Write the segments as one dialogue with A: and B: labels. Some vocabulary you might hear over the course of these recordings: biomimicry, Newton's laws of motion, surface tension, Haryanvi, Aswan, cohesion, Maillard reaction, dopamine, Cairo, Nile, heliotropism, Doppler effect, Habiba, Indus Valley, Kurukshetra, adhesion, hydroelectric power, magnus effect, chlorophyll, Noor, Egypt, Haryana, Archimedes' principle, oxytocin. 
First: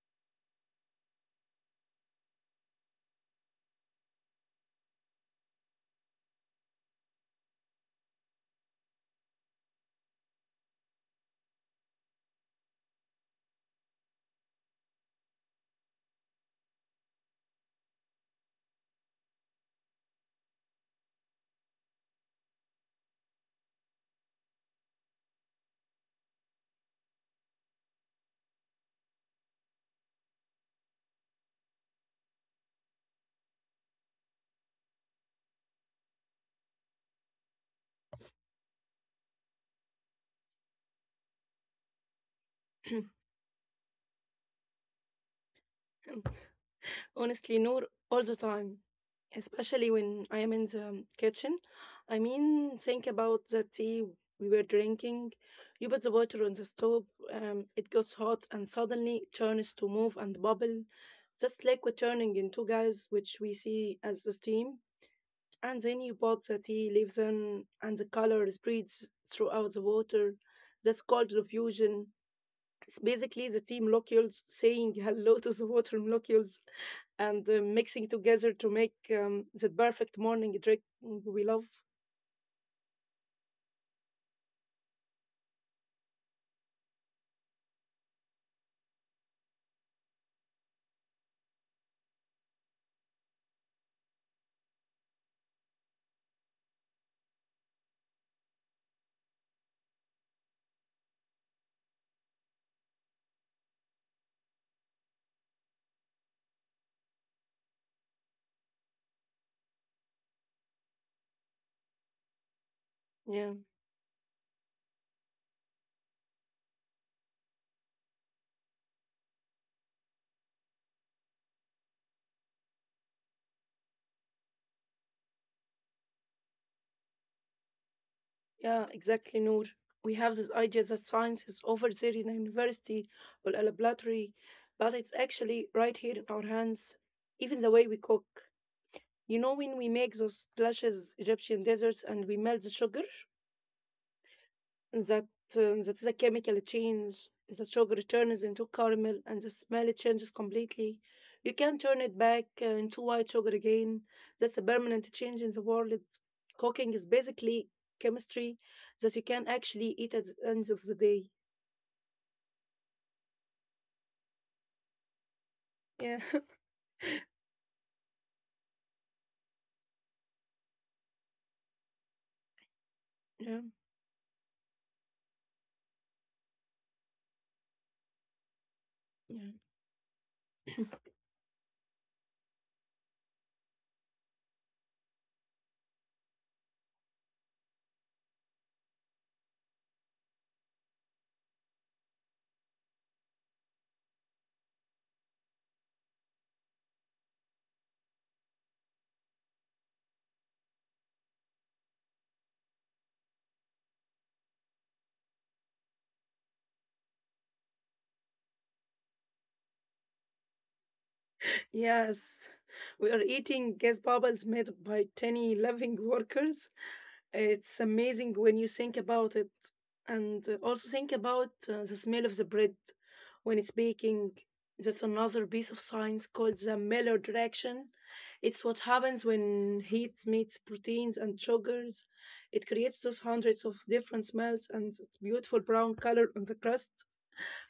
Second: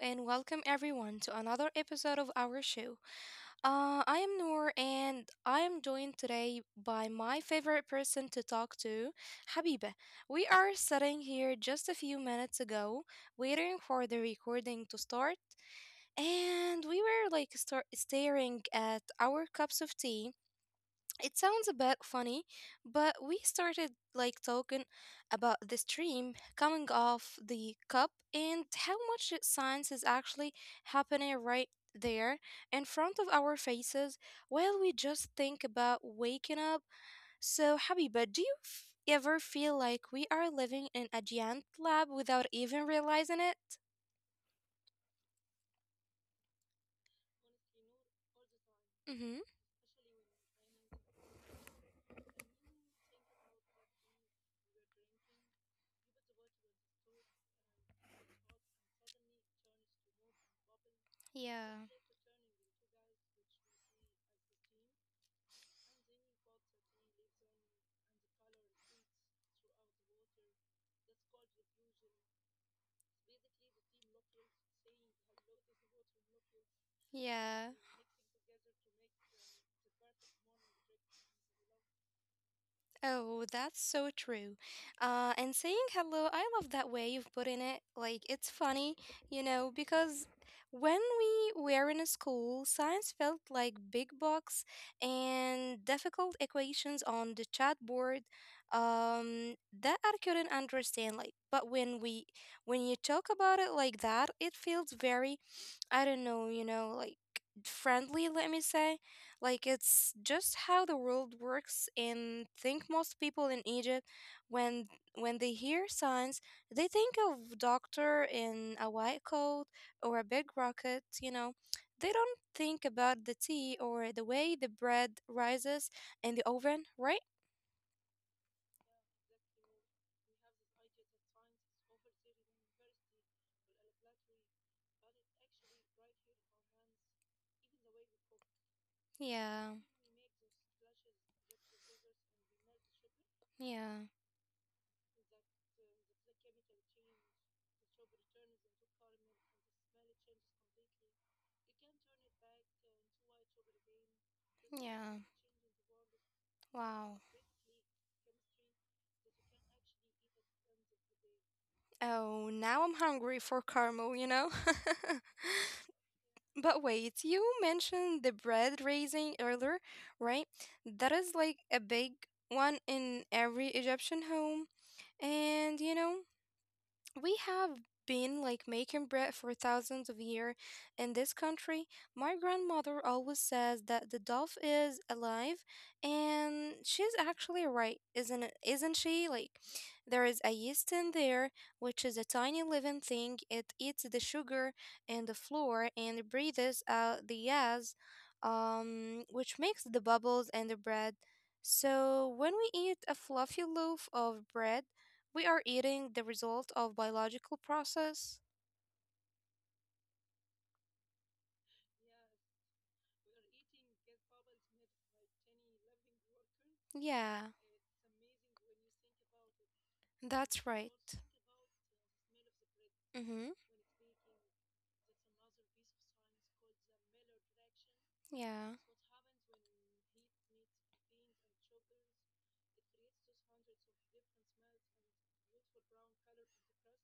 A: and welcome everyone to another episode of our show. I am Noor, and I am joined today by my favorite person to talk to, Habiba. We are sitting here just a few minutes ago, waiting for the recording to start, and we were like staring at our cups of tea. It sounds a bit funny, but we started like talking about the stream coming off the cup and how much science is actually happening right there in front of our faces while we just think about waking up. So, Habiba, do you ever feel like we are living in a giant lab without even realizing it?
B: Honestly, Noor, all the time,
A: Mm-hmm.
B: especially when I am in the kitchen. I mean, think about the tea we were drinking. You put the water on the stove, it gets hot and suddenly it turns to move and bubble. That's
A: Yeah.
B: liquid turning into gas, which we see as the steam. And then you put the tea leaves in, and the color spreads throughout the water. That's called diffusion. It's basically the tea molecules saying hello to the water molecules. And
A: Yeah.
B: mixing together to make the perfect morning drink we love.
A: Oh, that's so true. And saying hello, I love that way you've put in it. Like, it's funny because when we were in school, science felt like big books and difficult equations on the chalkboard, um, that I couldn't understand. Like, but when you talk about it like that, it feels very, I don't know, you know, like friendly, let me say. Like it's just how the world works, and think most people
B: Yeah,
A: in Egypt when when they hear science, they think of doctor in a white coat or a big rocket, you know. They don't think about the tea or the way the bread rises in the oven, right?
B: yeah, exactly, Noor. We have this idea that science is over there in a university or a laboratory, but it's actually right here in our hands. Even the way we cook. You know, when we
A: Yeah.
B: make those delicious Egyptian desserts and we melt the sugar?
A: Yeah.
B: that that the chemical change, the sugar turns into caramel, and the smell changes completely. You can turn it back into white sugar again. That's a permanent change in
A: Yeah.
B: the world. Cooking is
A: Wow.
B: basically chemistry that you can actually eat at the end of the day.
A: Oh, now I'm hungry for caramel, you know?
B: Yeah,
A: But wait, you mentioned the bread raising earlier, right? That is like a big one
B: yeah,
A: in every Egyptian home. And you know, we have been like
B: yeah.
A: making bread for thousands of years in this country. My grandmother always says that the dove is alive, and she's actually right, isn't it? Isn't she? Like there is a yeast in there, which is a tiny living thing. It eats the sugar and the flour and breathes out the gas, which makes the bubbles and the bread. So when we eat a fluffy loaf of bread, we are eating the result of biological process.
B: Yes, we are eating gas bubbles made by tiny living workers. It's
A: Yeah,
B: amazing when you think about it, and also think
A: that's
B: about
A: right.
B: the smell of the bread when it's
A: Mm-hmm.
B: baking. That's another piece of science called the Maillard reaction. It's what happens
A: Yeah.
B: when heat meets proteins and sugars. It creates those hundreds of different smells and that beautiful brown color on the crust.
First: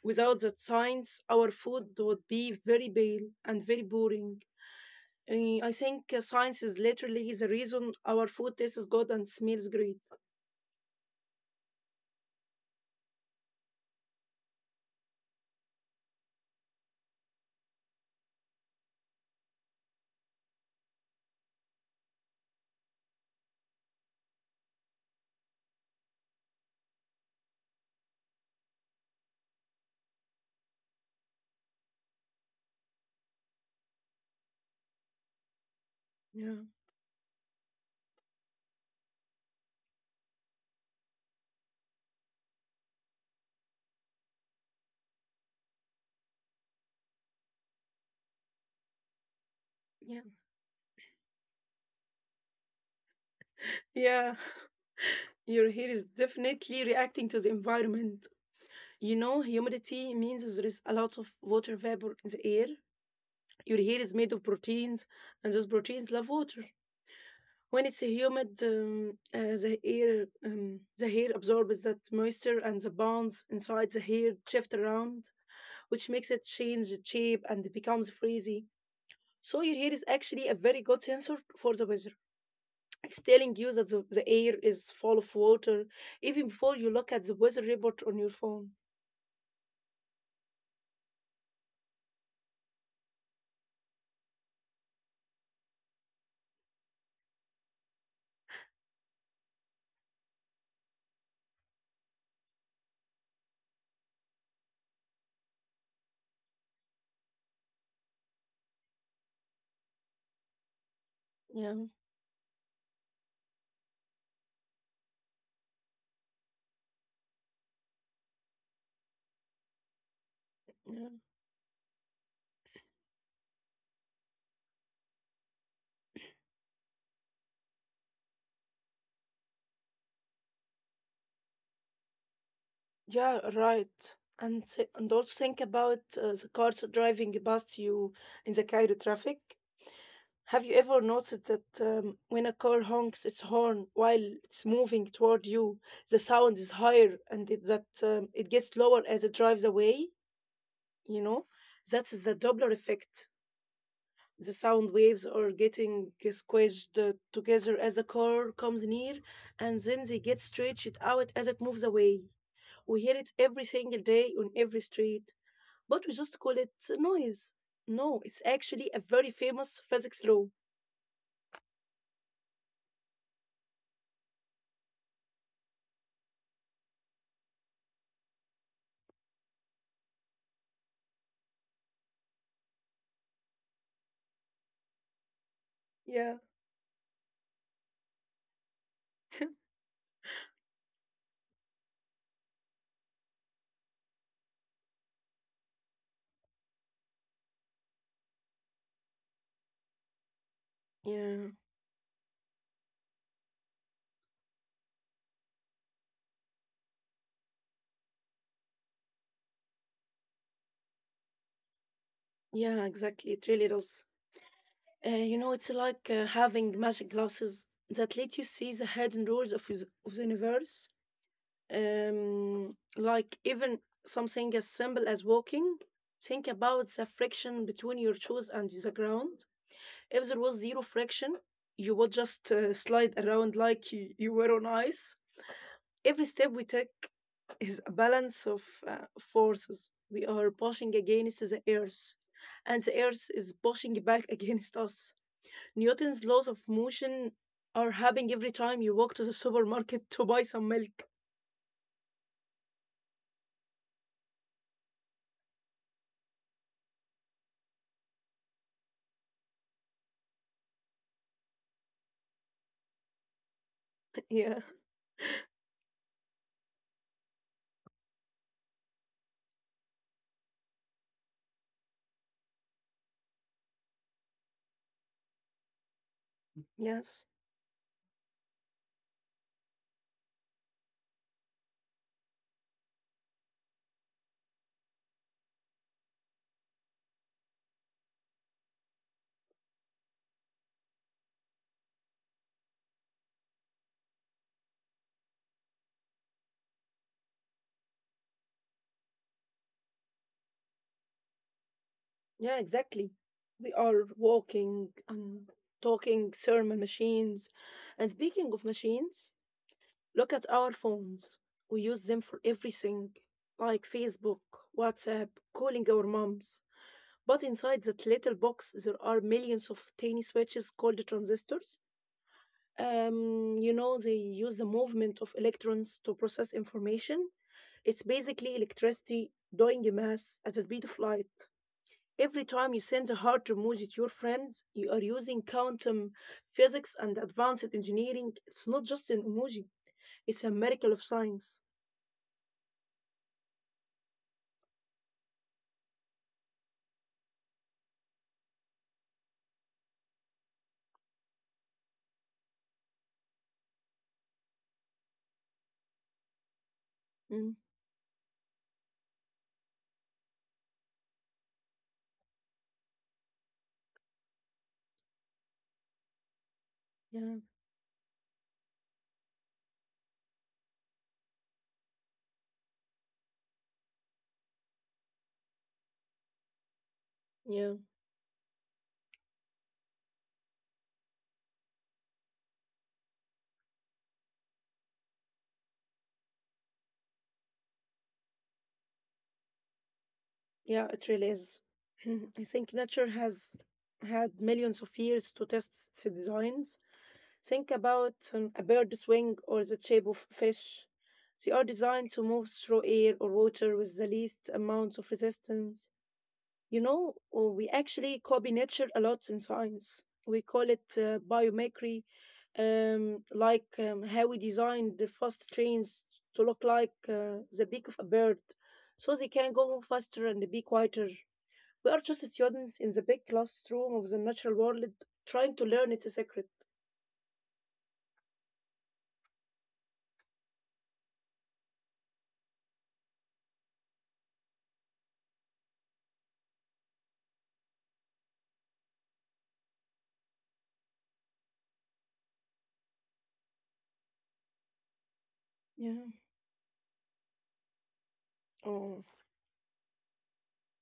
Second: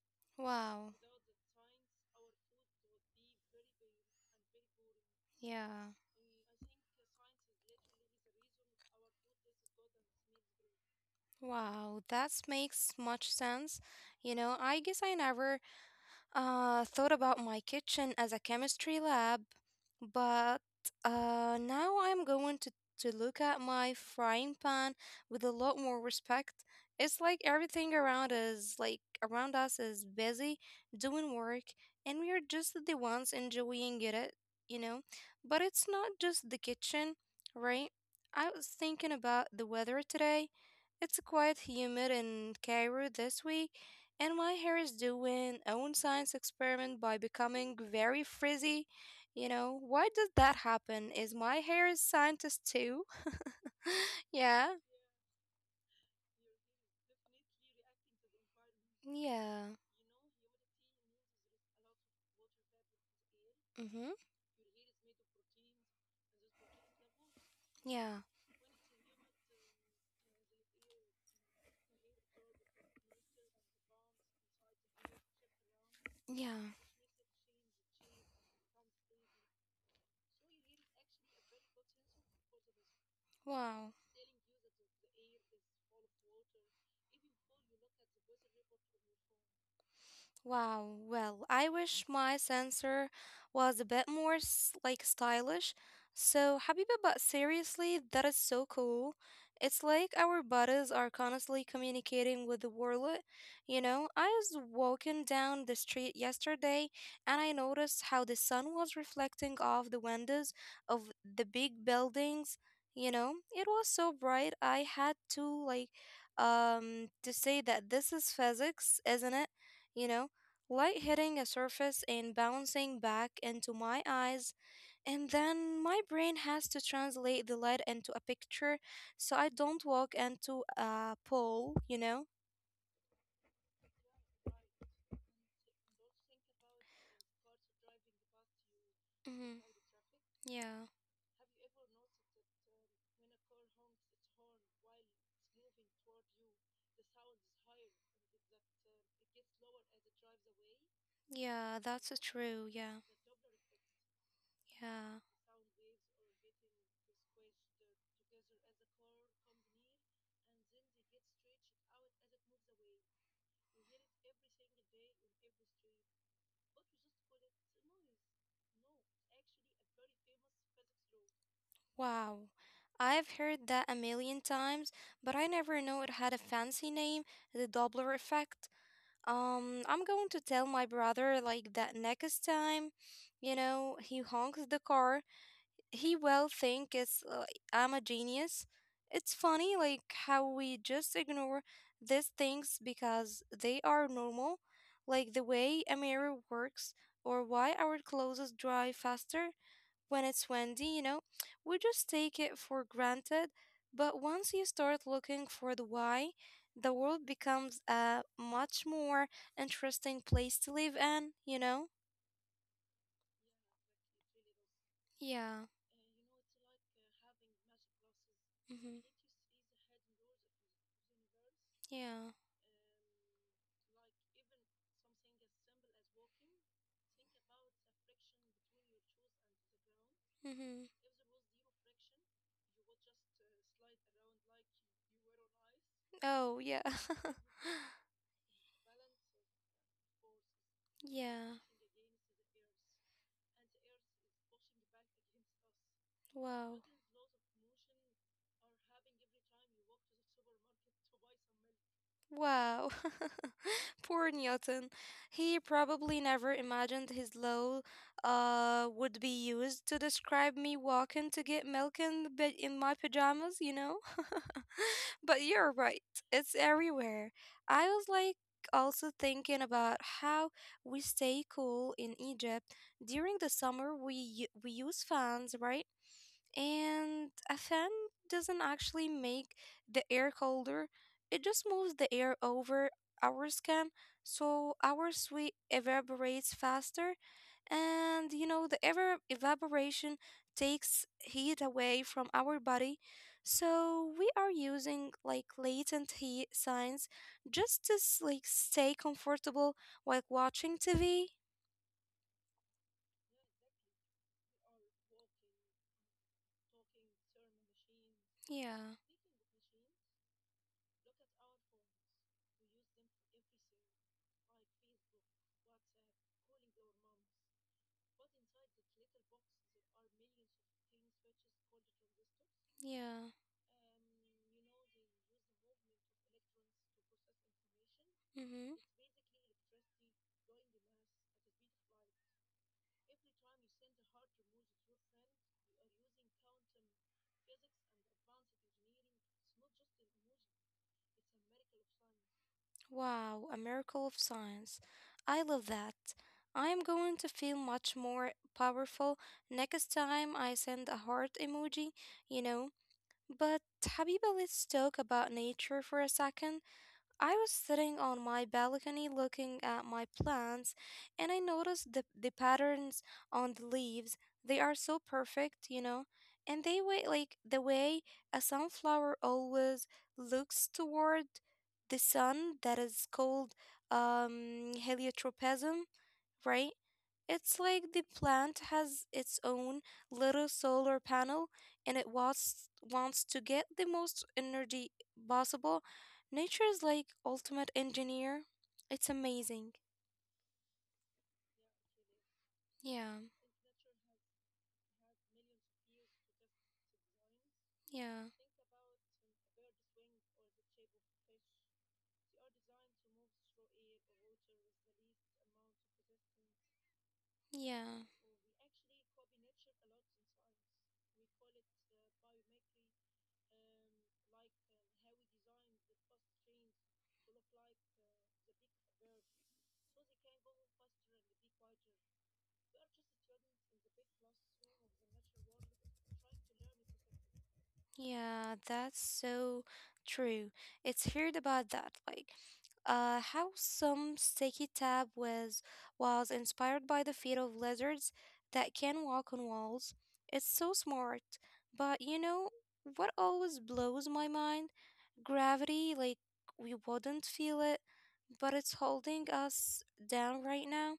B: Without that
A: Wow.
B: science, our food would be very pale and very boring. I
A: Yeah.
B: think science is literally the reason our food tastes good and smells great.
A: Wow. That makes much sense. I guess I never thought about my kitchen as a chemistry lab, but now I'm to look at my frying pan with a lot more respect. It's like everything around us, is busy doing work, and we are just the ones enjoying it, you know. But it's not just the
B: Yeah.
A: kitchen, right? I was thinking about the weather today. It's quite humid in Cairo this week, and my hair is doing own science experiment by becoming very frizzy. You know, why
B: Yeah.
A: did that happen? Is my hair a scientist too?
B: Yeah.
A: Yeah,
B: Your hair is definitely reacting to the environment. You know,
A: yeah,
B: humidity means there is a lot of water vapor in the air. Your
A: mm-hmm,
B: hair is made of proteins, and those proteins love water. When it's
A: yeah,
B: humid, the hair absorbs that moisture, and the bonds inside the hair shift around, which makes
A: yeah.
B: it change shape and becomes frizzy. So your hair is actually a very good sensor for the weather. It's telling you
A: Wow.
B: that the air is full of water even before you look at the weather report on your phone.
A: Wow, well, I wish my sensor was a bit more like stylish. So, Habiba, but seriously, that is so cool. It's like our bodies are constantly communicating with the world. You know, I was walking down the street yesterday and I noticed how the sun was reflecting off the windows of the big
B: Yeah,
A: buildings. You know, it was so bright. I had to like to say that this is physics, isn't it? You know, light
B: yeah,
A: hitting a surface and bouncing back into my eyes. And then my brain has to translate the light into a picture so I don't walk into a pole, you know?
B: yeah, right. And also think about the cars driving past you in the Cairo traffic.
A: Hmm.
B: Have
A: Yeah,
B: you ever noticed that when a car honks its horn while it's moving toward you, the sound is higher and it gets lower as it drives away? You know,
A: yeah, that's
B: that's the
A: true.
B: Doppler
A: Yeah,
B: effect. The sound
A: yeah.
B: waves are getting squished together as a car comes near, and then they get stretched out as it moves away. We hear it every single day on every street, but we just call it noise. No, it's actually a very famous physics law.
A: Wow. I've heard that a million times, but I never knew it had a fancy name, the Doppler effect. I'm going to tell my brother like that next time, you know, he honks the car, he will
B: Yeah,
A: think it's I'm a genius. It's funny like how we just ignore these things because they are normal, like the way a mirror works or why our clothes dry faster when it's windy, you know.
B: yeah,
A: We just take it for granted, but once you start looking for the why, the world becomes a much more interesting place to live in, you know?
B: yeah, exactly. It really does. You
A: Yeah.
B: know, it's like having magic glasses that let you see
A: Mhm.
B: the hidden rules of the universe.
A: Yeah.
B: Like even something as simple as walking. Think about the friction between your shoes and the ground. If there was
A: Mhm.
B: zero friction, you would just slide around like you were on ice. Every
A: Oh,
B: step
A: yeah.
B: we take is a balance of forces. We are pushing
A: Yeah.
B: against the earth, and the earth is pushing back against us. Newton's laws of
A: Wow.
B: motion are happening every time you walk to the supermarket to buy some milk.
A: Wow. Poor Newton. He probably never imagined his law would be used to describe me walking to get milk in the bed in my pajamas, you know?
B: Yeah.
A: But you're right. It's everywhere. I was like also thinking about how we stay cool in Egypt. During the summer we we use fans, right? And
B: Yes.
A: a fan doesn't actually make the air colder, it just moves the air over our skin so our sweat evaporates faster. And you know, the ever evaporation takes heat away from our body. So we are using like latent heat signs just to like stay comfortable while watching TV.
B: Yeah, exactly. We are walking and talking thermal machines. And speaking
A: Yeah,
B: of machines, look at our phones. We use them for everything, like Facebook, WhatsApp, calling our moms. But inside that little box, there are millions of tiny switches called transistors.
A: yeah.
B: You know, they use the movement of electrons to process information. It's basically
A: Mm-hmm.
B: electricity doing a mass at the speed of light. Every time you send a heart emoji to your friend, you are using quantum physics and advanced engineering. It's not just an emoji, it's a miracle of science.
A: Wow, a miracle of science. I love that. I am going to feel much more powerful next time I send a heart emoji, you know. But Habiba, let's talk about nature for a second. I was
B: Mm,
A: sitting on my balcony looking at my plants, and I noticed the patterns on the leaves. They are so perfect, you know, and they wait like
B: yeah,
A: the way a sunflower always looks toward the sun. That is called heliotropism, right? It's like
B: yeah.
A: the plant has its own little solar panel, and it wants to get the most energy possible. Nature is like ultimate engineer. It's amazing.
B: Yeah, it really is. I think
A: Yeah.
B: nature has had millions of years to test its designs. Think
A: Yeah.
B: about a bird's wing or the shape of a fish. They are designed to move through air or water with the least amount of resistance. You know, we
A: Yeah.
B: actually copy nature a lot in science. We call it biomimicry, like how we designed the fast trains to look like the beak of a bird so they can go faster and be quieter. We are just students in the big classroom of the natural world trying to learn its secret.
A: Yeah, that's so true. It's heard about that, like how some sticky tab was inspired by the feet of lizards that can walk on walls. It's so smart, but you know what always blows my mind? Gravity, like
B: Yeah.
A: we wouldn't feel it, but it's
B: Oh,
A: holding us down right now.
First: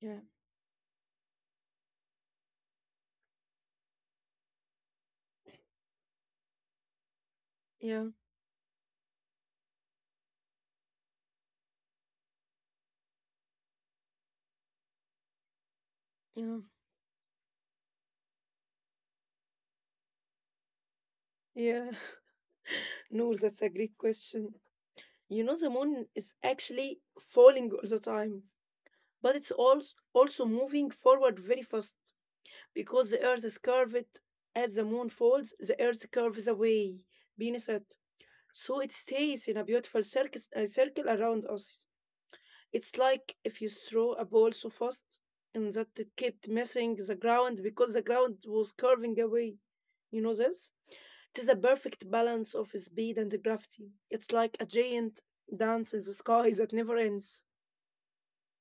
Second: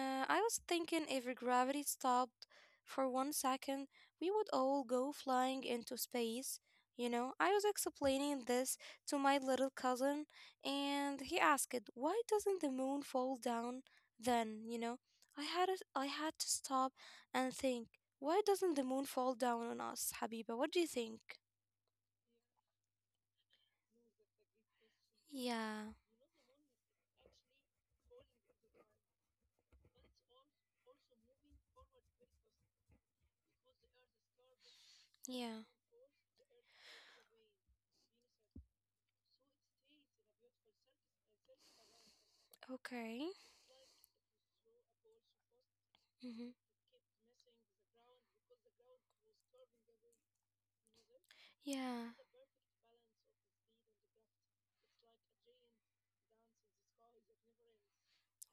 B: yeah,
A: I was thinking if gravity stopped for 1 second, we would all go flying into space. You know, I was
B: yeah,
A: explaining this to my little cousin, and he asked, "Why doesn't the moon fall down then?" You know, I had to
B: yeah,
A: stop and think. Why doesn't the moon fall down on us, Habiba? What do you think?
B: yeah. No, that's a great question. You know, the
A: Yeah,
B: moon is actually falling all the time, but it's also moving forward very fast. Because the earth is curved, as the moon falls
A: yeah,
B: the earth curves away. Venus it, so it stays in a beautiful circle around us. It's like
A: okay.
B: if you throw a ball so fast and that it kept
A: Mm-hmm.
B: missing the ground because the ground was curving away. You know this, it is a perfect
A: Yeah,
B: balance of speed and gravity. It's like a giant dance in the sky that never ends.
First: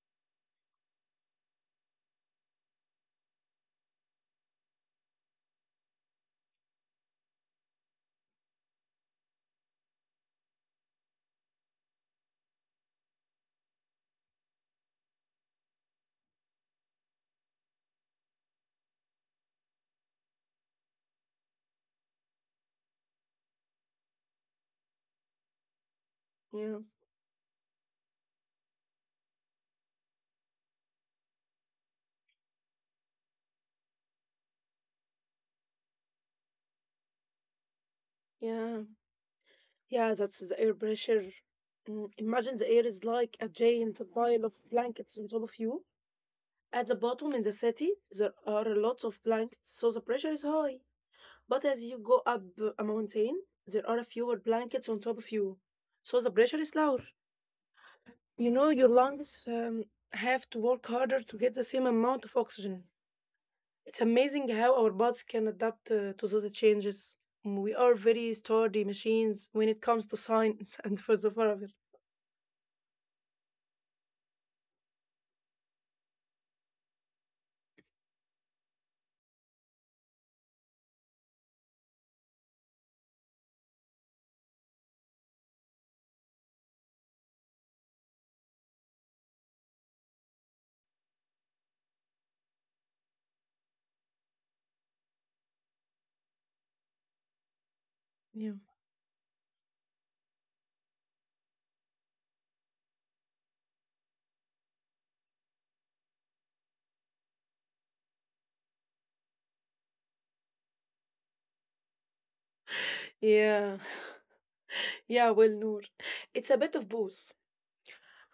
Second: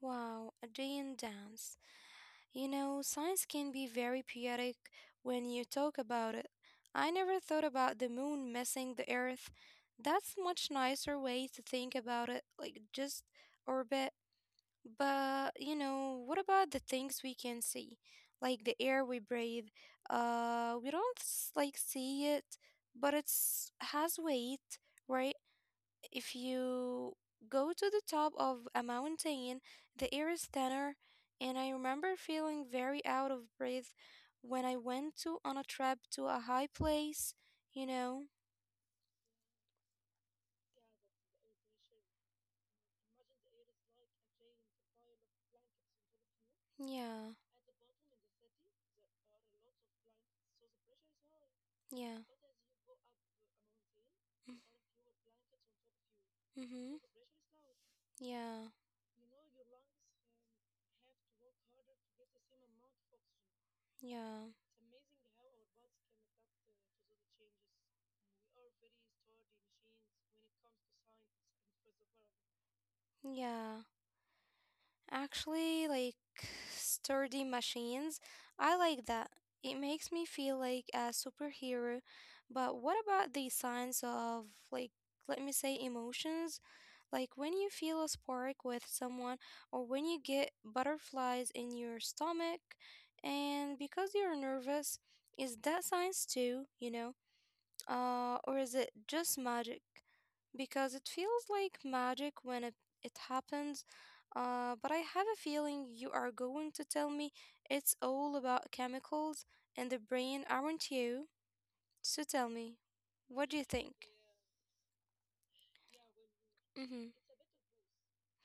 A: wow, a day in dance. You know, science can be very poetic when you talk about it. I never thought about the moon missing the earth. That's much nicer way to think about it, like just orbit. But, you know, what about the things we can see? Like the air we breathe. We don't like see it, but it's has weight, right? If
B: Yeah,
A: you go to the top of a mountain, the air is thinner, and I remember feeling very out of breath when I went to on a trip to a high place, you know?
B: yeah, yeah, that's the air pressure. Imagine the air is like a giant pile of blankets on top of you. At the
A: Yeah,
B: bottom in the city, there are a lot of blankets, so the pressure is high. But as you go
A: yeah.
B: up a mountain, there are fewer blankets on top of you, so the pressure is lower.
A: Mm-hmm.
B: You know,
A: Yeah,
B: your lungs have to work harder to get the same amount of oxygen. It's amazing
A: yeah,
B: how our bodies can adapt to those changes. We are very sturdy machines when it comes to science and philosophy.
A: yeah. Actually, like sturdy machines, I like that. It makes me feel like a superhero. But what about the signs of, like, let me say, emotions? Like when you feel a spark with someone, or when you get butterflies in your stomach, and because you're nervous, is that science too, you know? Or
B: Yeah.
A: is it just magic? Because it feels like magic when it happens, but I have a feeling you are going to tell me it's all about chemicals and the brain, aren't you? So tell me, what do you
B: Yeah,
A: think?
B: yeah, well, Noor, it's a bit of
A: Mm-hmm.
B: both.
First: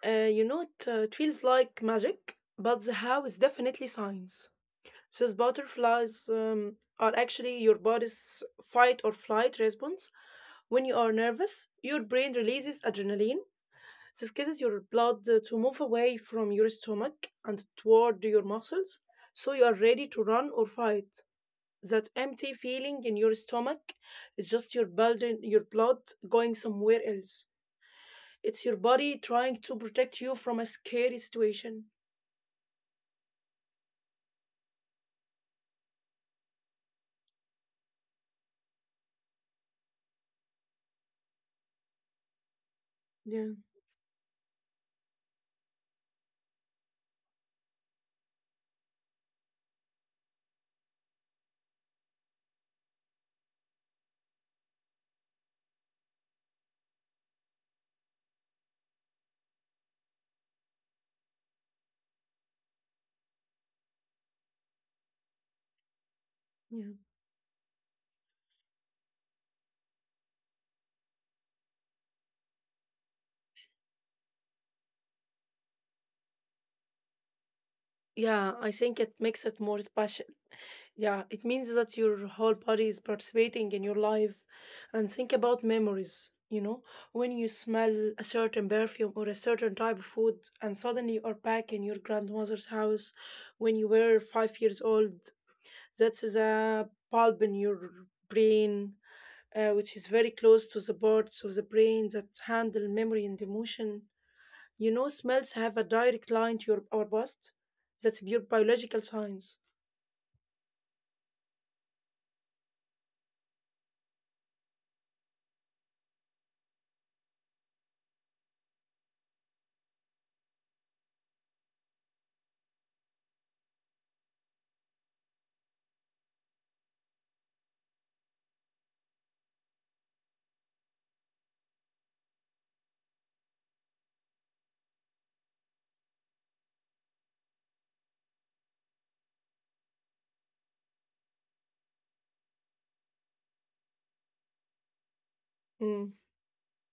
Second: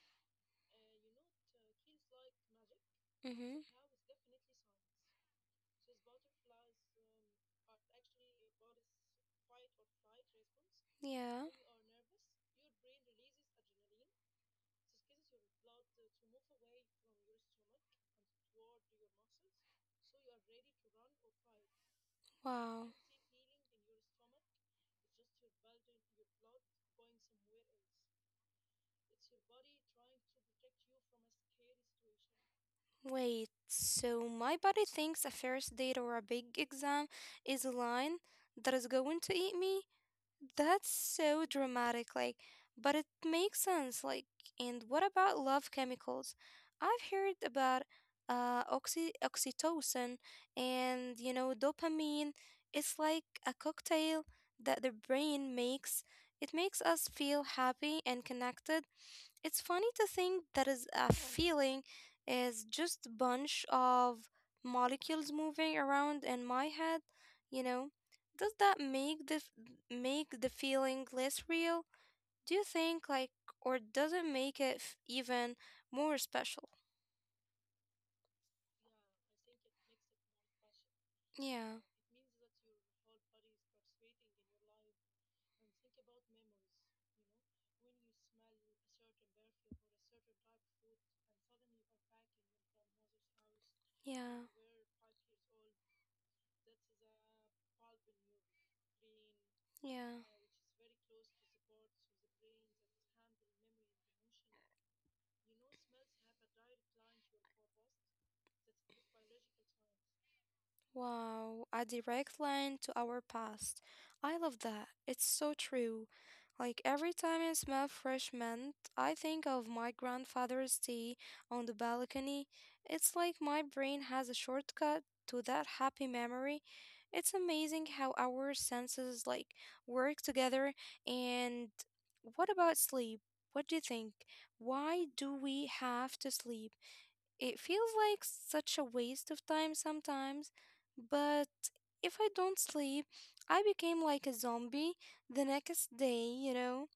B: You know, it feels like magic, but the how is
A: Mm-hmm.
B: definitely science. These butterflies are actually your body's fight or flight response. When you are
A: Yeah.
B: nervous, your brain releases adrenaline. This causes your blood to move away from your stomach and toward your muscles, so you are ready to run or fight. That empty
A: Wow.
B: feeling in your stomach is just your blood going somewhere else. It's your body trying to protect you from a scary situation.
A: Wait, so my body thinks a first date or a big exam is a lion that is going to eat me? That's so dramatic, like, but it
B: Yeah,
A: makes sense. Like, and what about love chemicals? I've heard about oxytocin and you know dopamine. It's like a cocktail that the brain makes. It makes us feel happy and connected. It's funny to think that is a feeling is just a bunch of molecules moving around in my
B: yeah.
A: head. You know, does that make the feeling less real? Do you think, like, or does it make it even more special?
B: Yeah, I think it makes it more special. Yeah, it
A: Yeah,
B: means that your whole body is participating in your life. And think about memories. You know, when you smell a certain perfume or a certain type of food, and suddenly you are back in your grandmother's house when you were
A: yeah,
B: 5 years old, that's a bulb in your brain, which is
A: yeah.
B: very close to the parts of the brain that handle memory and emotion. You know, smells have a direct line to your our past. That's your biological signs.
A: Wow, a direct line to our past. I love that. It's so true. Like every time I smell fresh mint, I think of my grandfather's tea on the balcony. It's like my brain has a shortcut to that happy memory. It's amazing how our senses like work together. And what about sleep? What do you think? Why do we have to sleep? It feels like such a waste of time sometimes, but if I don't sleep, I became like a zombie the next
B: Mm,
A: day, you know?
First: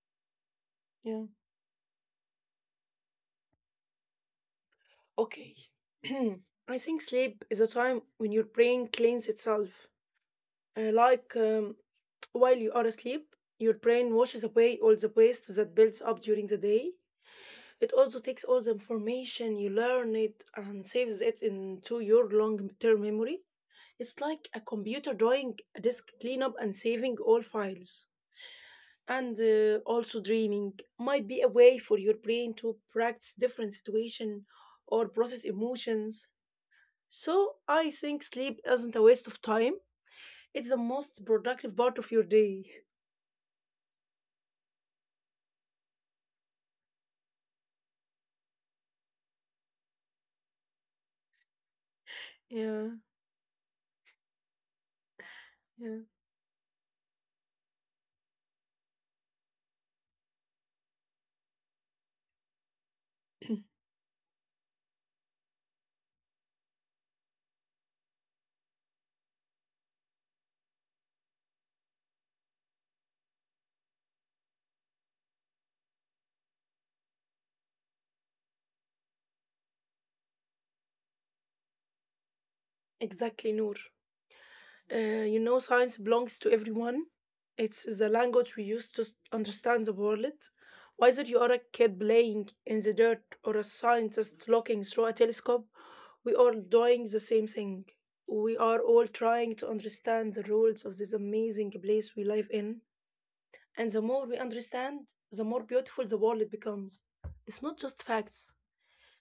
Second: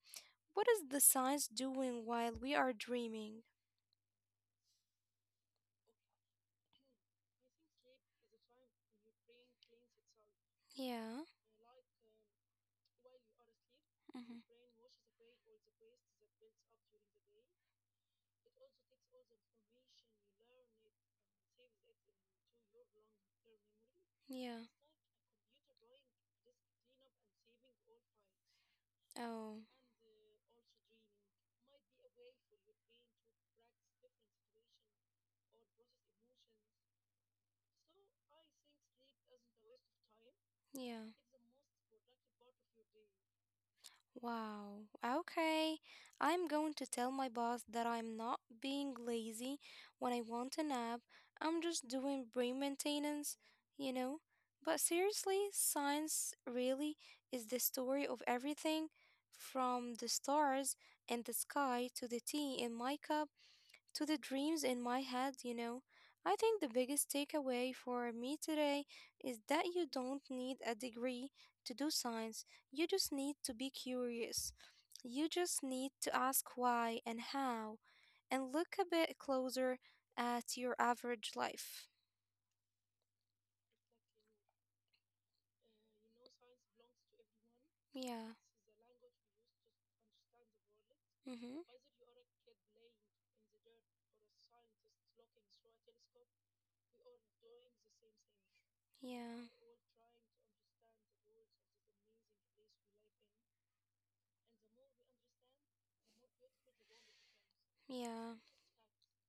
A: What is the
B: yeah.
A: science doing while we are dreaming?
B: Okay. I think sleep is a time when your brain cleans itself.
A: Yeah.
B: Like while you are asleep, your brain washes
A: Hmm.
B: away all the waste that builds up during the day. It also takes all the information you learn it and saves it into your long-term memory. It's like a
A: Yeah.
B: computer doing a disk cleanup and saving all files. and
A: Oh,
B: uh, also dreaming might be a way for your brain to practice different situation or process emotions, so I think sleep isn't a waste of time. It's the
A: yeah.
B: most productive part of your day.
A: Wow. Okay. I'm going to tell my boss that I'm not being lazy when I want a nap. I'm just doing brain
B: Yeah,
A: maintenance, you know? But seriously,
B: yeah.
A: science really is the story of everything from the stars and the sky to the tea in my cup to the dreams in my head, you know. I think the biggest takeaway for me today is that you don't need a degree to do science. You just need to be curious. You just need to ask why and how and look a bit closer at your average life.
B: Exactly, Noor. You know, science belongs to everyone. It's the
A: Yeah.
B: language we use to understand the world. Whether you are a
A: Mhm.
B: kid playing in the dirt or a scientist looking through a telescope, we are doing the same thing. We are all
A: Yeah.
B: trying to understand the rules of this amazing place we live in. And the more we understand, the more beautiful the world becomes. It's not just
A: Yeah.
B: facts,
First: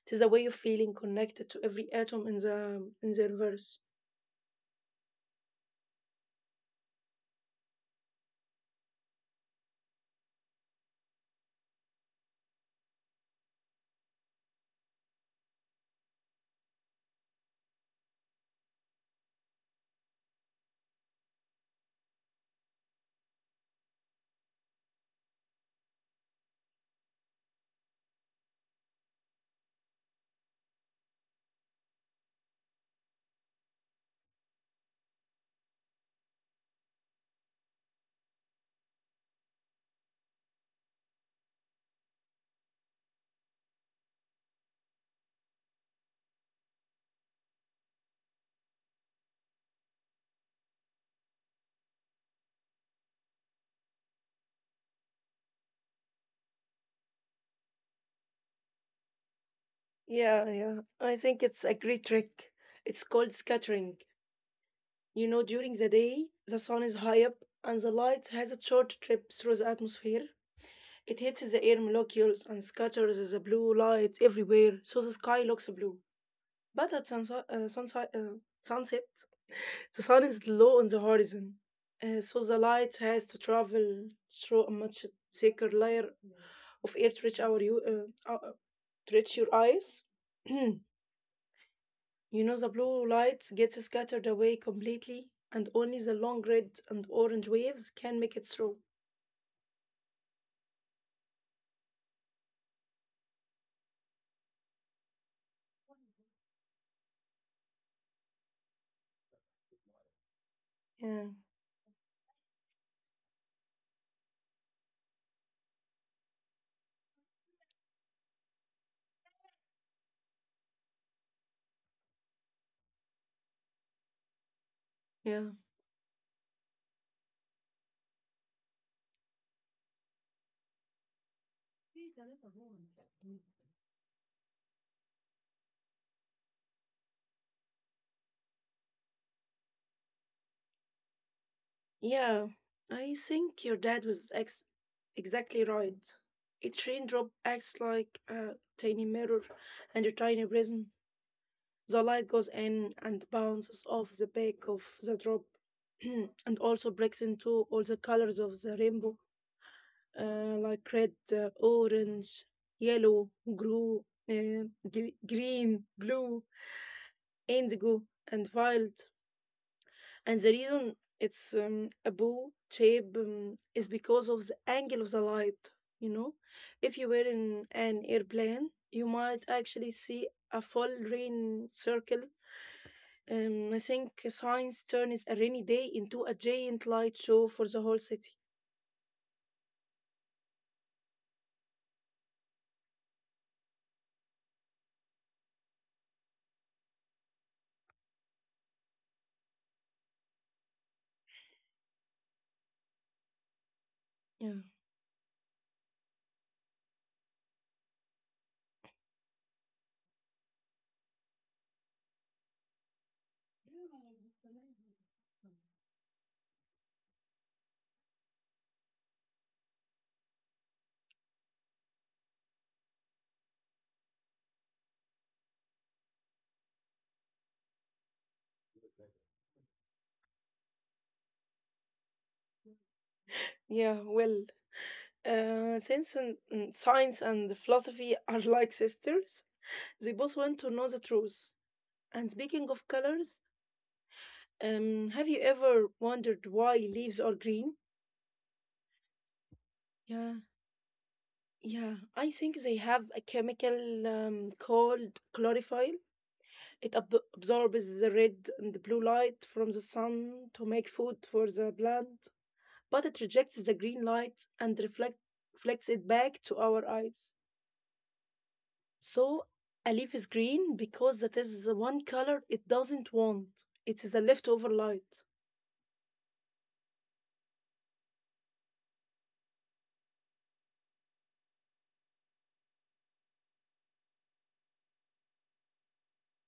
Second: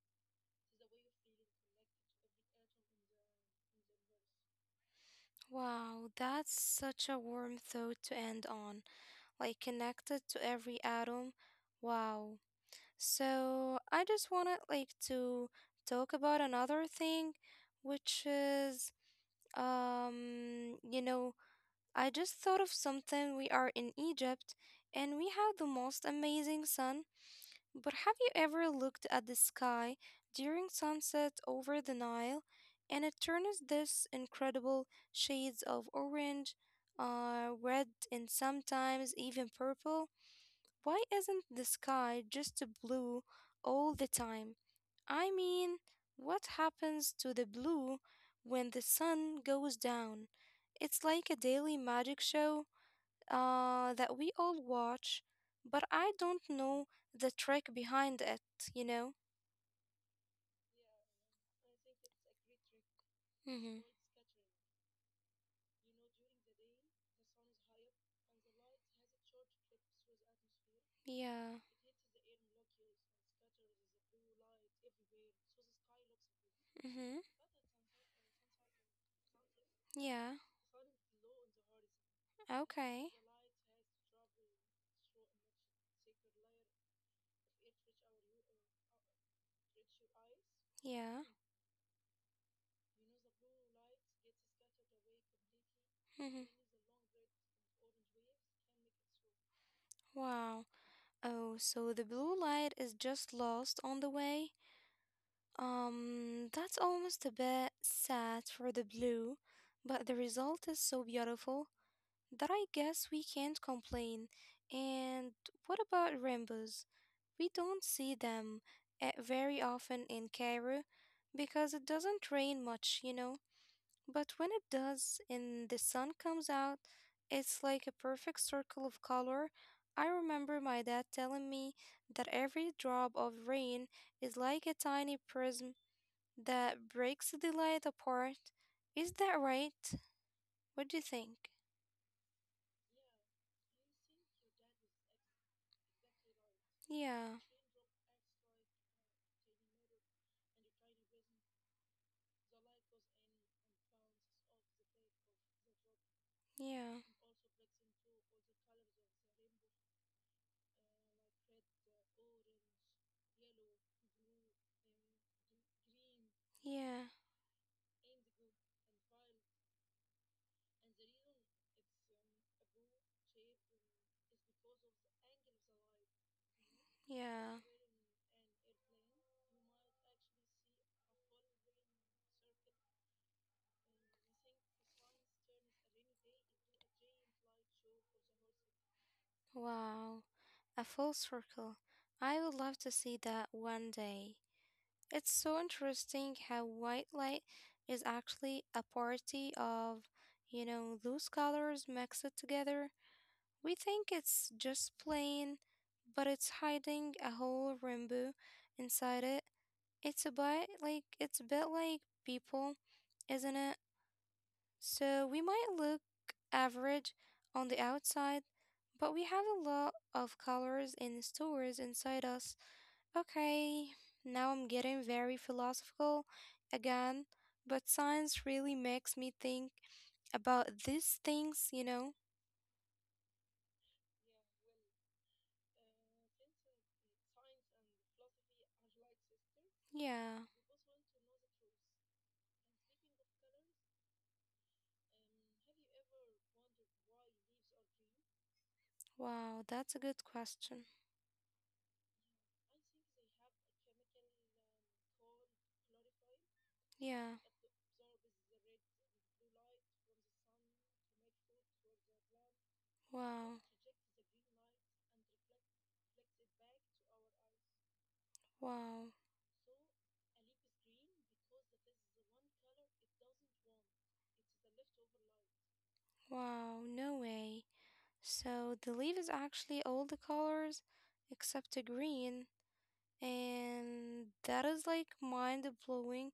B: it is a way of feeling connected to every atom in the universe.
A: Wow, that's such a warm thought to end on. Like connected to every atom. Wow. So I just wanted to talk about another thing, which is um you know, I just thought of something. We are in Egypt and we have the most amazing sun. But have you ever looked at the sky during sunset over the Nile and it turns this incredible shades of orange, red, and sometimes even purple? Why isn't the sky just blue all the time? I mean, what happens to the blue when the sun goes down? It's like a daily magic show that we all watch, but I don't know the trick behind it, you know?
B: Yeah, yeah. I think it's a great trick. It's called
A: Mm-hmm.
B: scattering. You know, during the day, the sun is high up and the light has a short trip through the atmosphere. It hits
A: Yeah.
B: the air molecules and scatters the blue light everywhere, so the sky looks blue. But at
A: Mm-hmm.
B: sunset, the sun
A: Yeah.
B: is low on the horizon, so the light
A: Okay.
B: has to travel through a much thicker layer of air to reach your eyes.
A: Yeah.
B: You know, the blue light gets scattered away completely, and only the long
A: Mm-hmm.
B: red and orange waves can make it through.
A: Wow. Oh, so the blue light is just lost on the way? That's almost a bit sad for the blue, but the result is so
B: Yeah,
A: beautiful that I guess we can't complain. And what about rainbows? We don't see them very often in Cairo because it doesn't rain much, you know. But when it does
B: yeah,
A: and the sun comes out, it's like a perfect circle of color. I remember my dad telling me that every drop of rain is like a tiny prism that breaks the light apart. Is that right? What do you think?
B: yeah. I think your dad was exactly right. Each raindrop
A: Yeah,
B: acts like a tiny mirror and a tiny prism. The light goes in and bounces off the back of the drop and also
A: yeah,
B: breaks into all the colors of the rainbow. Like red, orange, yellow, green, uh, green, blue,
A: yeah.
B: indigo, and violet. And the reason it's a bow shape is because of the angle of the light. You know, if you were in
A: Yeah.
B: an airplane, you might actually see a full rain circle. I think science turns a rainy day into a giant light show for the whole city.
A: Wow. A full circle. I would love to see that one day. It's so interesting how white light is actually a party of, you know, those colors mixed together. We think
B: Yeah.
A: it's just plain, but it's hiding a whole rainbow inside it. It's a bit like people, isn't it? So we might look average on the outside, but we have a lot of colors and stories inside us. Okay, now I'm getting very philosophical again, but science really makes me think about these things?
B: Yeah, well, science and philosophy are like sisters, they both
A: Yeah,
B: want to know the truth. And speaking of colors, have you ever wondered why leaves are green?
A: wow, that's a good
B: Yeah,
A: question.
B: yeah. I think they have a chemical called chlorophyll. It
A: Yeah,
B: absorbs the red and the blue light from the sun to make food for the plant, but it rejects the
A: wow.
B: green light and reflects it back to our eyes.
A: Wow,
B: So a leaf is green because that is the one color it doesn't want. It is a leftover light.
A: wow, no way. So the leaf is actually all the colors except the green. And that is like mind blowing.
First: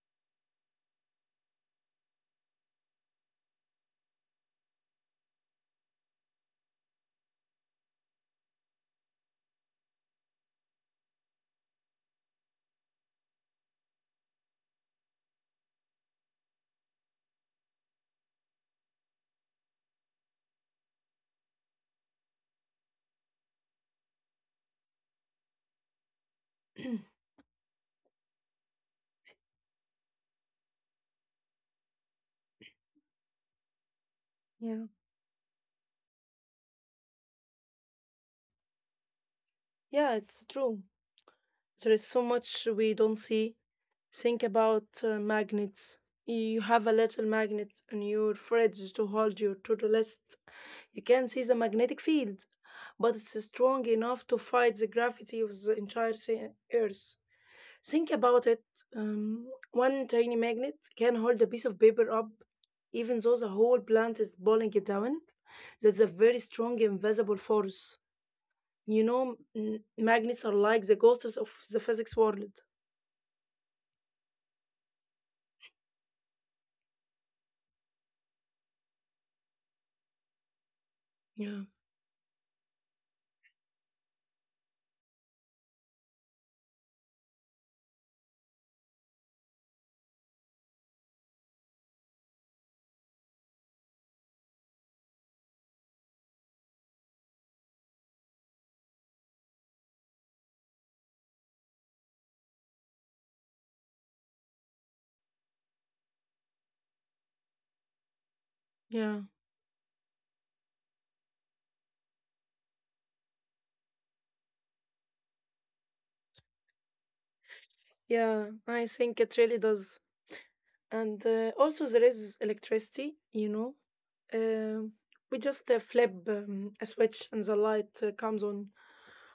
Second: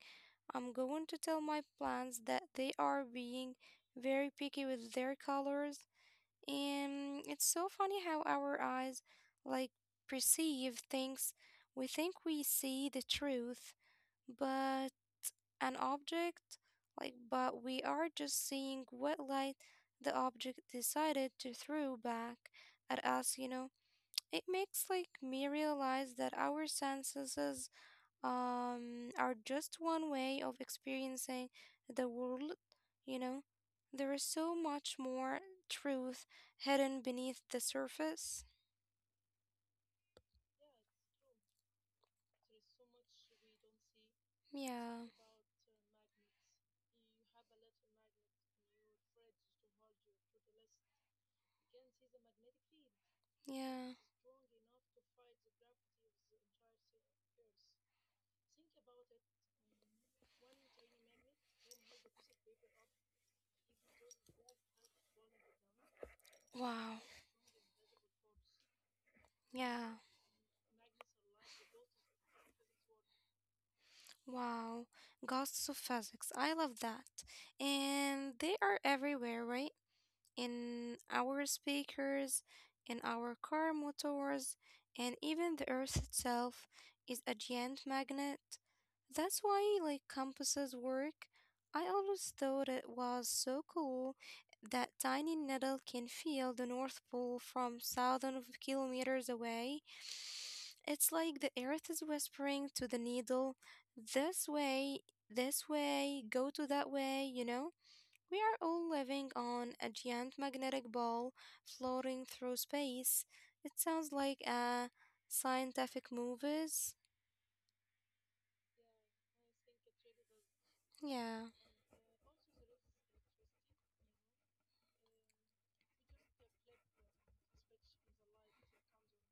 A: I'm going to tell my plants that they are being very picky with their colors, and it's so funny how our eyes like perceive things. We think we see the truth, but an object, like, but we are just seeing what light the object decided to throw back at us, you know. It makes me realize that our senses are just one way of experiencing the world, you know? There is so
B: Yeah.
A: much more truth hidden beneath the surface.
B: Yeah, it's true. There is so much we don't see. Think about
A: Yeah,
B: magnets. You have a little magnet in your fridge to hold your to-do list. You can see the magnetic field, but it's strong
A: yeah.
B: enough to fight the gravity of the entire Earth. Think about it. Um, One tiny magnet can hold a piece of paper up, even though the whole plant is pulling it down. That's a very strong
A: Wow.
B: invisible force. You know,
A: Yeah.
B: magnets are like the ghosts of the physics world.
A: Wow. Ghosts of physics. I love that. And they are everywhere, right? In our
B: Yeah,
A: speakers, in our car motors, and even the earth itself is a giant magnet. That's why compasses work. I always thought it was so cool that tiny needle can feel the North Pole from thousands of kilometers away. It's like the earth is whispering to the needle, this way, this way, go to that way, you know? We are all
B: yeah,
A: living on a giant magnetic ball floating through space. It sounds like a scientific movies.
B: yeah. I think it really does. And
A: Yeah,
B: also, there is electricity, you know. Um we just flip a switch and the light comes on.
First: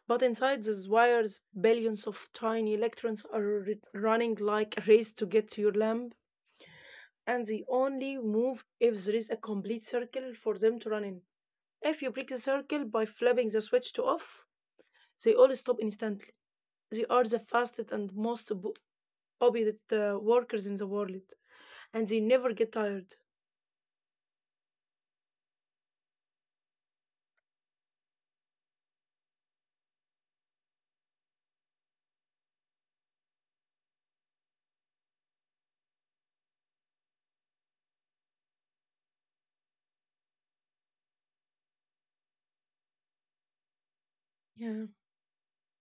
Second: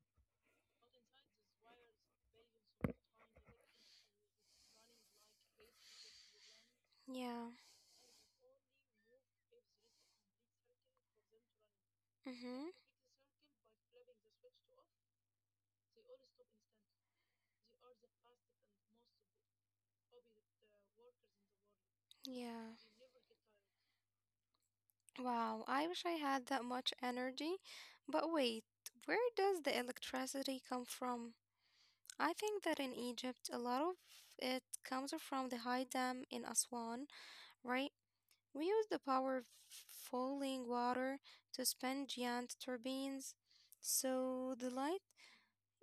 B: But inside these wires, billions of tiny electrons are running like a race to get to your lamp, and
A: yeah,
B: they only move if there is a complete circle for them to run in. If you break the
A: mm-hmm,
B: circle by flipping the switch to off, they all stop instantly. They are the fastest and most obedient workers in the world and they never get
A: yeah.
B: tired.
A: Wow, I wish I had that much energy. But wait, where does the electricity come from? I think that in Egypt, a lot of it comes from the high dam in Aswan, right? We use the power of falling water to spin giant turbines. So the
B: Yeah,
A: light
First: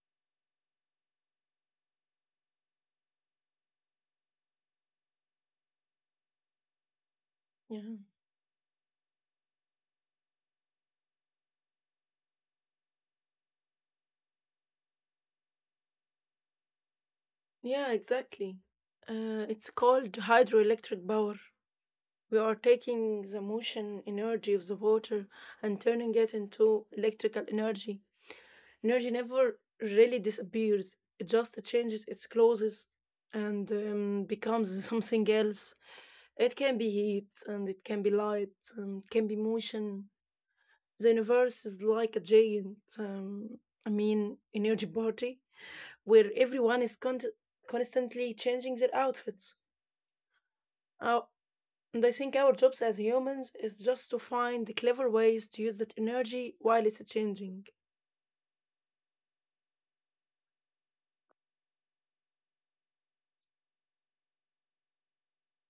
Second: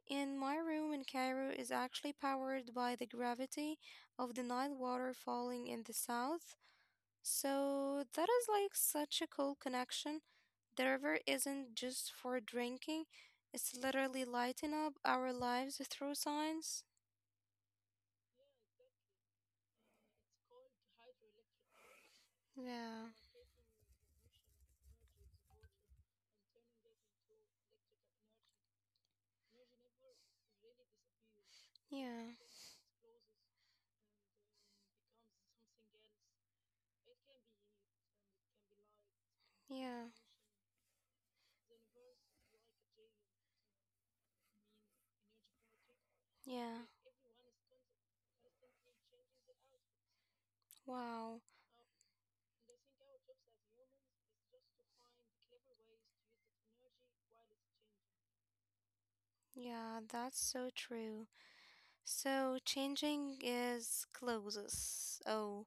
A: in my room in Cairo is actually powered by the gravity of the Nile water falling in the south.
B: yeah,
A: So that is like such a cool connection. The river isn't just for drinking, it's literally lighting up our lives through science.
B: yeah, exactly. It's called hydroelectric power. We are
A: Yeah,
B: taking the motion energy of the water and turning it into electrical energy. Energy never really disappears, it just changes its
A: yeah,
B: clothes and becomes something else. It can be heat and it can be light and it can be motion.
A: yeah,
B: The universe is like a giant, energy party where everyone
A: yeah.
B: is constantly changing their outfits. Uh,
A: Wow.
B: and I think our jobs as humans is just to find the clever ways to use that energy while it's changing.
A: Yeah, that's so true. So changing is closes. Oh,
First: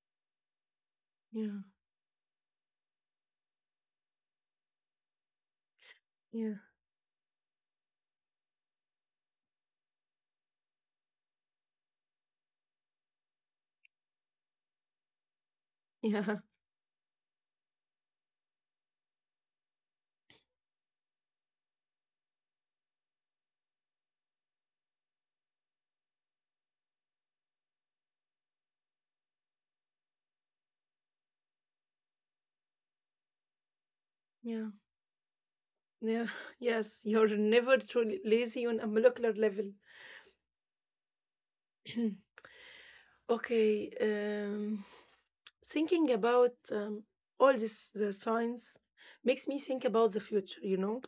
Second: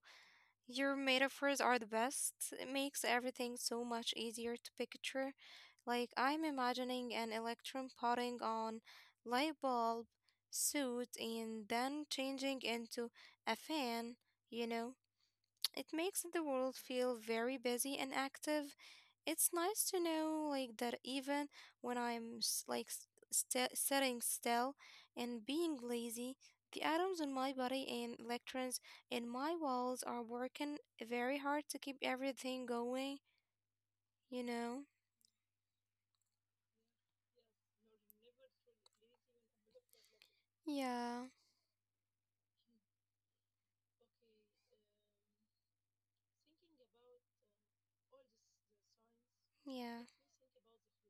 A: your
B: Yeah,
A: metaphors are the best. It makes everything so much easier to picture. Like I'm
B: yeah,
A: imagining an electron putting on light bulb suit and then changing into a fan, you know? It makes
B: yeah,
A: the world feel very busy and active. It's nice to know that even when I'm sitting still and being lazy, the atoms in my body and electrons in my walls are working very hard to keep everything going, you
B: yeah.
A: know?
B: Yeah, yes, you're never truly lazy on a molecular level.
A: Yeah.
B: Okay, thinking about all this the science makes me think
A: Yeah.
B: about the future. You know,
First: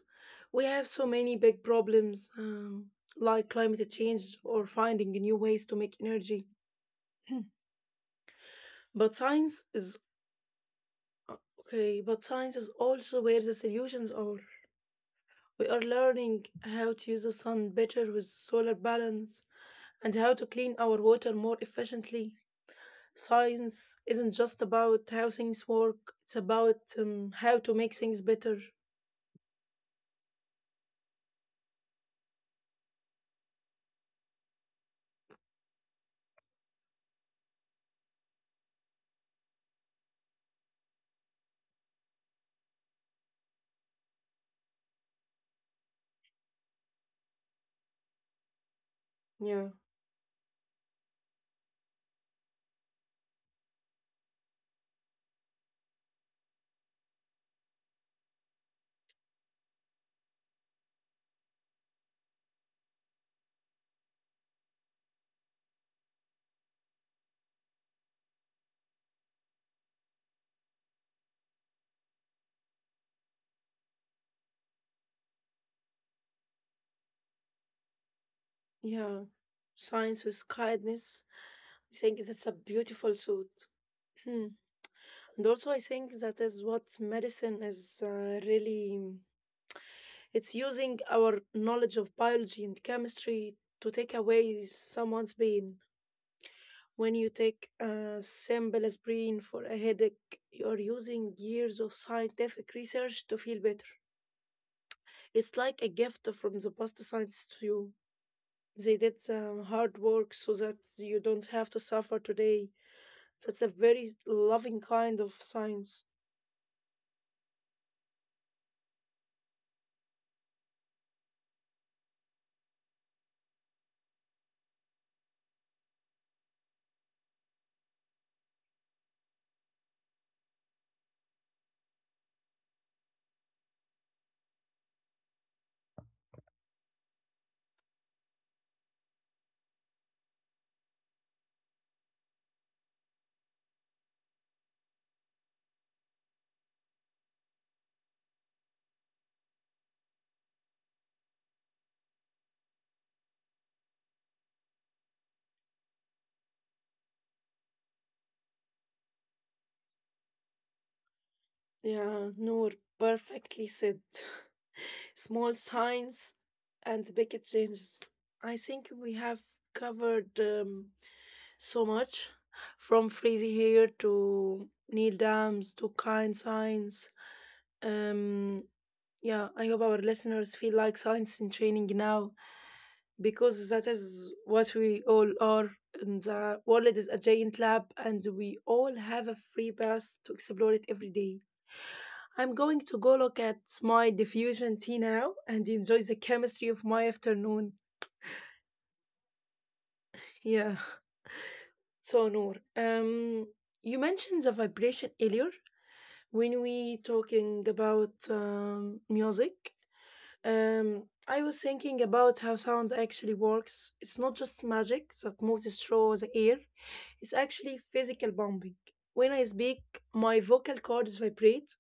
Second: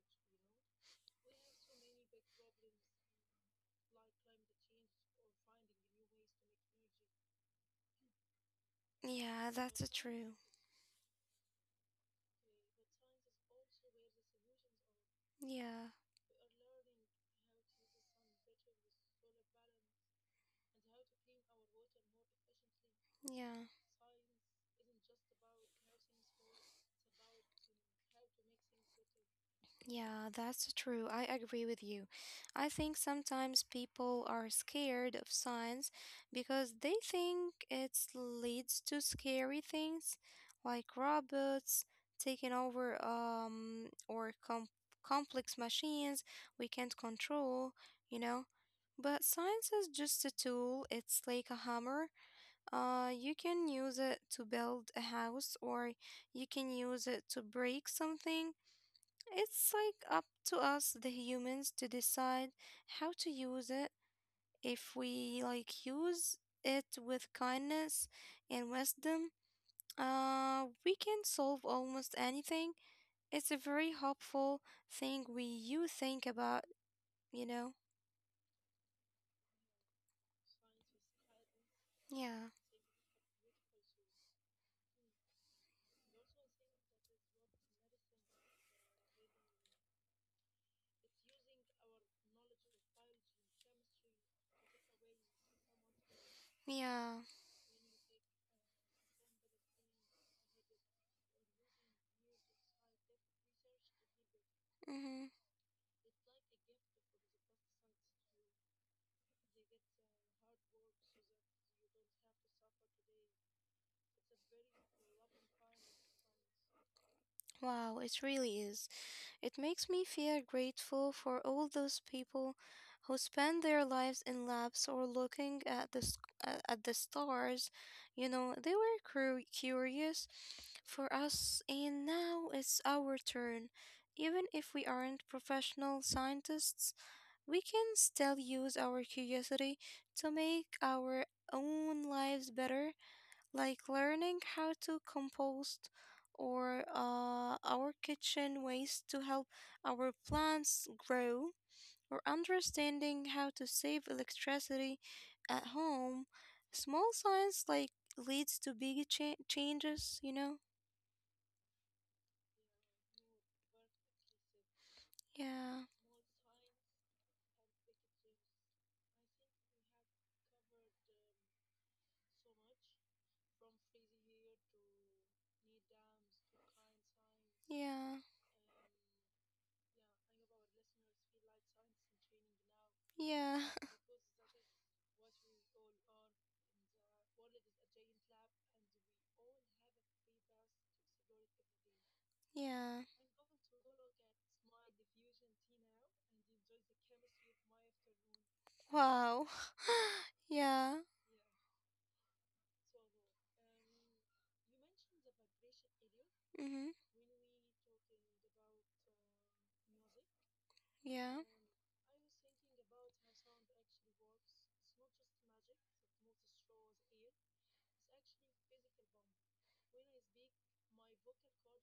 B: we have so many big problems like climate change or finding new ways to make energy. But
A: Yeah,
B: science
A: that's a
B: is
A: true.
B: uh, okay. But science is also where the solutions are. We are
A: Yeah.
B: learning how to use the sun better with solar balance, and how to clean our water more efficiently.
A: Yeah.
B: Science isn't just about how things work, it's about how to make things better.
A: Yeah, that's true. I agree with you. I think sometimes people are scared of science because they think it leads to scary things like robots taking over or complex machines we can't control, you know. But science
B: Yeah,
A: is just a tool. It's like a hammer. You can use it to build a house or you can use it to break something. It's up to us, the humans, to decide how to use it. If we use it with kindness and wisdom, we can solve almost anything. It's a very hopeful thing we you think about, you know?
B: yeah. Science with kindness. I think that's
A: Yeah,
B: a beautiful thought. Hmm. And also, I think that is what medicine is really. It's using our knowledge of biology and chemistry to take away someone's pain. When
A: yeah.
B: you take simple aspirin for a headache, you are using years of scientific research to feel better.
A: Mm-hmm.
B: It's like a gift from the past science to you. They did the hard work so that you don't have to suffer today. That's a very loving kind of science.
A: Wow, it really is. It makes me feel grateful for all those people who spend their lives in labs or looking at the at the stars. You know, they were curious for us, and now it's our turn. Even if we aren't professional scientists, we can still use our curiosity to make our own lives better like learning how to compost or our kitchen waste to help our plants grow, or understanding how to save electricity at home. Small science leads to big changes, you know?
B: Yeah, Noor, perfectly said. Small
A: Yeah,
B: signs and big changes. I think we have covered. So much from Freezy Hair to Neil Dams to Kind Science.
A: yeah,
B: Um, yeah, I hope our listeners feel like science in training now
A: yeah,
B: because that is what we all are. And the world is a giant lab, and we all have a free pass to explore it every day. I'm going
A: yeah.
B: to go look at my diffusion tea now and enjoy the chemistry of my afternoon.
A: Wow.
B: Yeah,
A: yeah.
B: so Noor, you mentioned the vibration earlier, when
A: Mhm.
B: we talking about music,
A: Yeah.
B: I was thinking about how sound actually works. It's not just magic that moves through the air. It's actually physical bumping. When I speak, my vocal cords vibrate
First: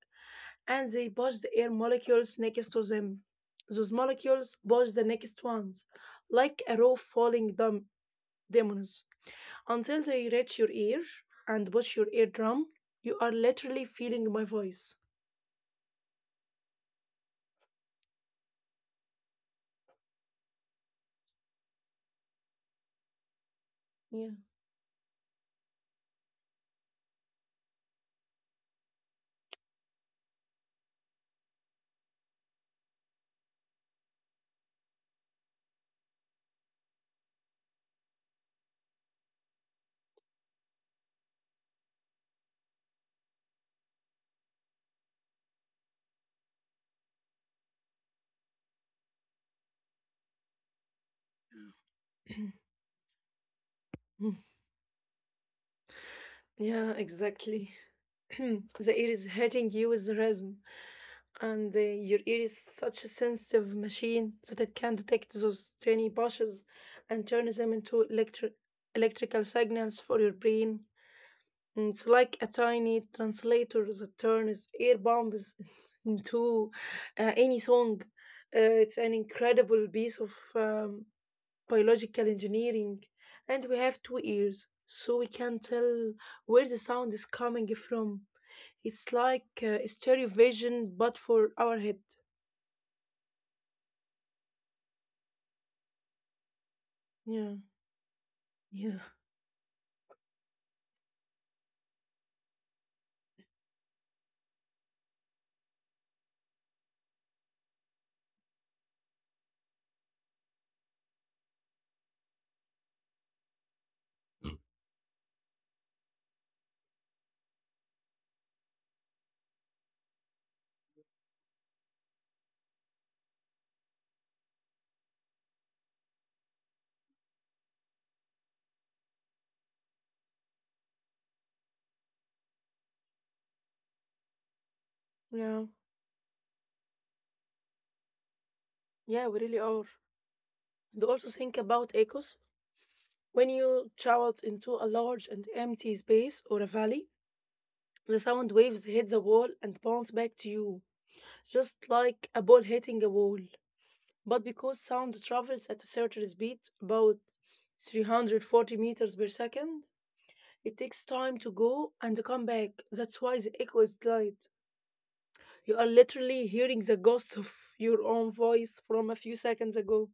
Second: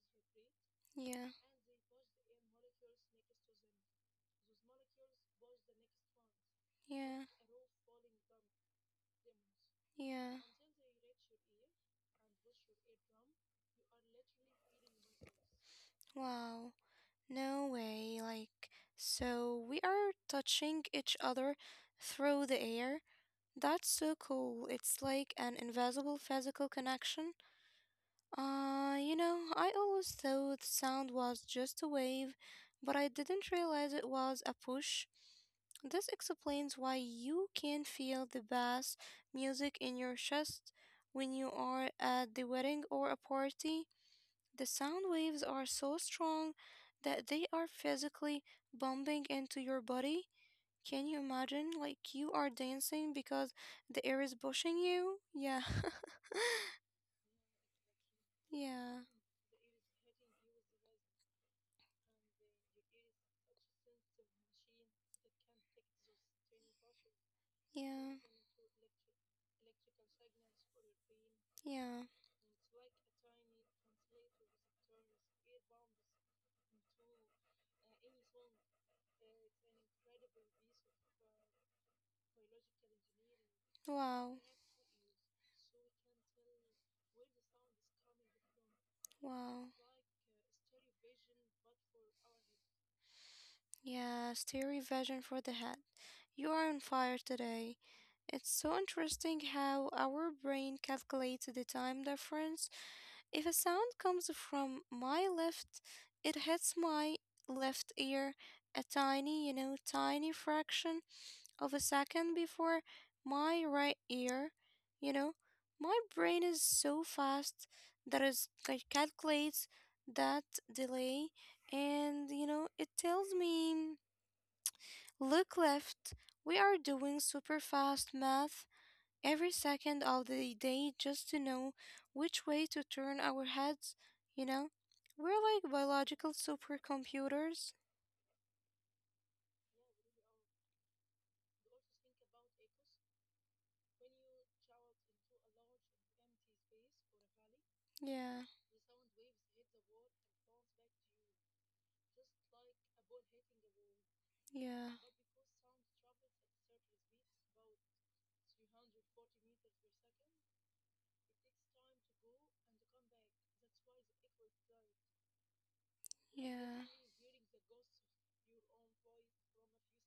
B: and they
A: Yeah,
B: push the air molecules next to them. Those molecules push the next ones, like a row
A: yeah,
B: falling dominoes, until they
A: yeah.
B: reach your ear and push your eardrum. You are literally feeling my voice.
A: Wow. No way, like, so we are touching each other through the air? That's so
B: Yeah.
A: cool. It's like an invisible physical connection. You know, I always thought sound was just a wave, but I didn't realize it was a push. This explains why you can feel the bass music in your chest when you are at the wedding or a party. The sound waves are so strong that they are physically bumping into your body. Can you imagine? Like you are dancing because the air is pushing you? Yeah.
B: Yeah, exactly. The
A: yeah.
B: ear is hitting you with the rhythm, and your ear is such a sensitive machine that it can detect those tiny pushes and turn them into
A: Yeah.
B: electrical signals for your brain. And it's
A: Yeah.
B: like a tiny translator that turns ear bombs into any song. Uh, it's an incredible piece of biological engineering, and we have two
A: Wow.
B: ears, so we can tell where the sound is coming from. It's like
A: Wow.
B: stereo vision, but for our head.
A: Yeah, stereo vision for the head. You are on fire
B: Yeah,
A: today. It's so
B: yeah,
A: interesting how our brain calculates the time difference. If a sound comes from my left, it hits my left ear a tiny, you know, tiny fraction of a second before my right ear. You know, my brain is so fast that it calculates that delay and you know it tells me look left. We are doing super fast math every second of the day just to know which way to turn our heads, you know? We're
B: yeah,
A: like biological supercomputers.
B: yeah, we really are. And also think about echoes. When you shout into a large and empty space or a valley, the sound
A: Yeah,
B: waves hit the wall and bounce back to you, just like a ball hitting a wall. But because
A: yeah,
B: sound travels at a certain speed, about 340 meters per second, it takes time to go and come back. That's why the echo is light. You are literally hearing
A: yeah.
B: the ghost of your own voice from a few seconds ago.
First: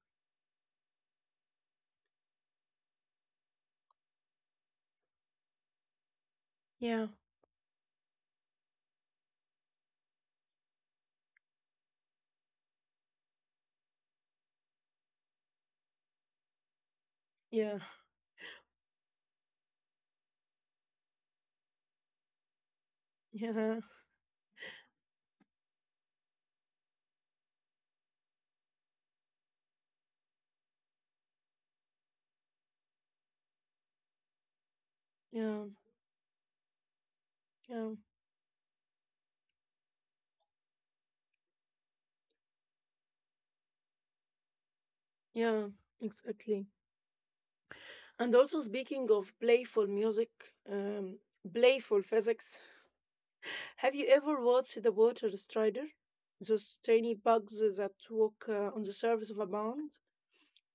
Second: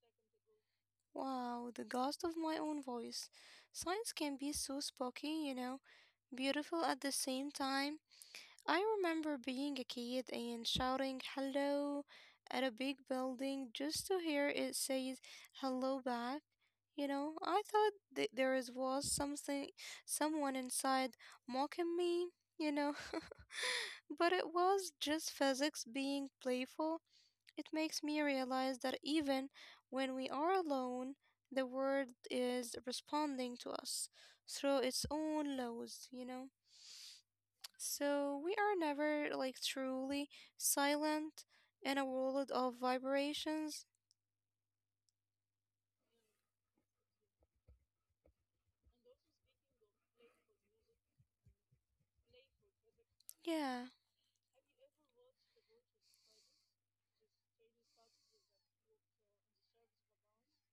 A: Wow, the ghost of my own voice. Science can be so spooky, you know, beautiful at
B: Yeah,
A: the same time. I remember being a kid and shouting hello at a big building just to hear it say hello back. You know, I
B: yeah,
A: thought there is was something, someone inside mocking me, you know,
B: yeah,
A: but it was just physics being playful. It makes me realize that even when we are alone, the world is responding to us through its own
B: yeah,
A: laws, you know.
B: yeah,
A: So we are never truly silent in a world of vibrations.
B: yeah, exactly. And also, speaking of playful music, um, playful physics.
A: Yeah.
B: Have you ever watched the water strider? Those tiny bugs that walk on the surface of a pond?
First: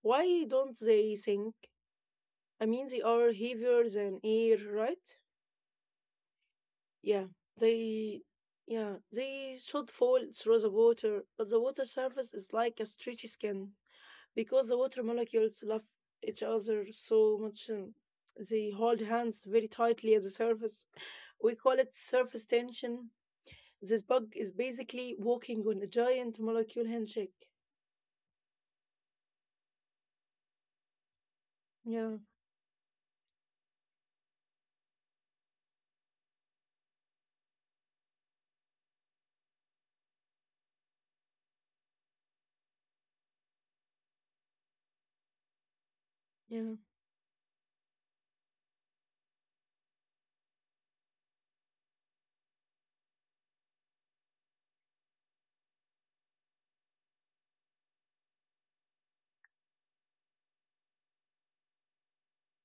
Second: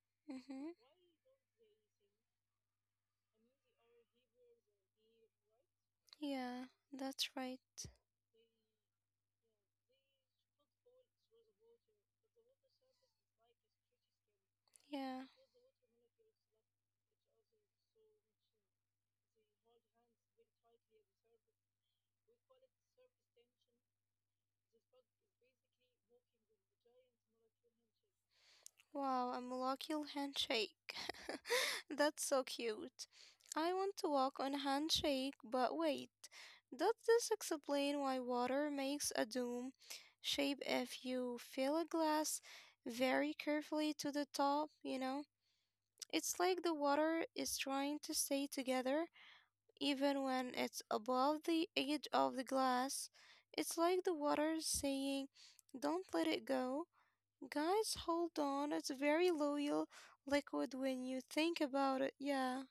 B: Why
A: Mm-hmm.
B: don't they sink? I mean, they are heavier than air, right?
A: Yeah,
B: Yeah,
A: that's right.
B: they. Yeah, they should fall through the water, but the water surface is like a stretchy skin because the water
A: Yeah.
B: molecules love each other so much. They hold hands very tightly at the surface. We call it surface tension. This bug is basically walking on a giant molecule handshake.
A: Wow, a molecular handshake. That's
B: Yeah,
A: so cute. I want to walk on handshake, but wait. Does this explain why water makes a dome shape if you fill a glass very carefully to the top, you know? It's like the
B: yeah,
A: water is trying to stay together even when it's above the edge of the glass. It's like the water is saying, don't let it go. Guys, hold on. It's a very loyal liquid when you think about it. Yeah.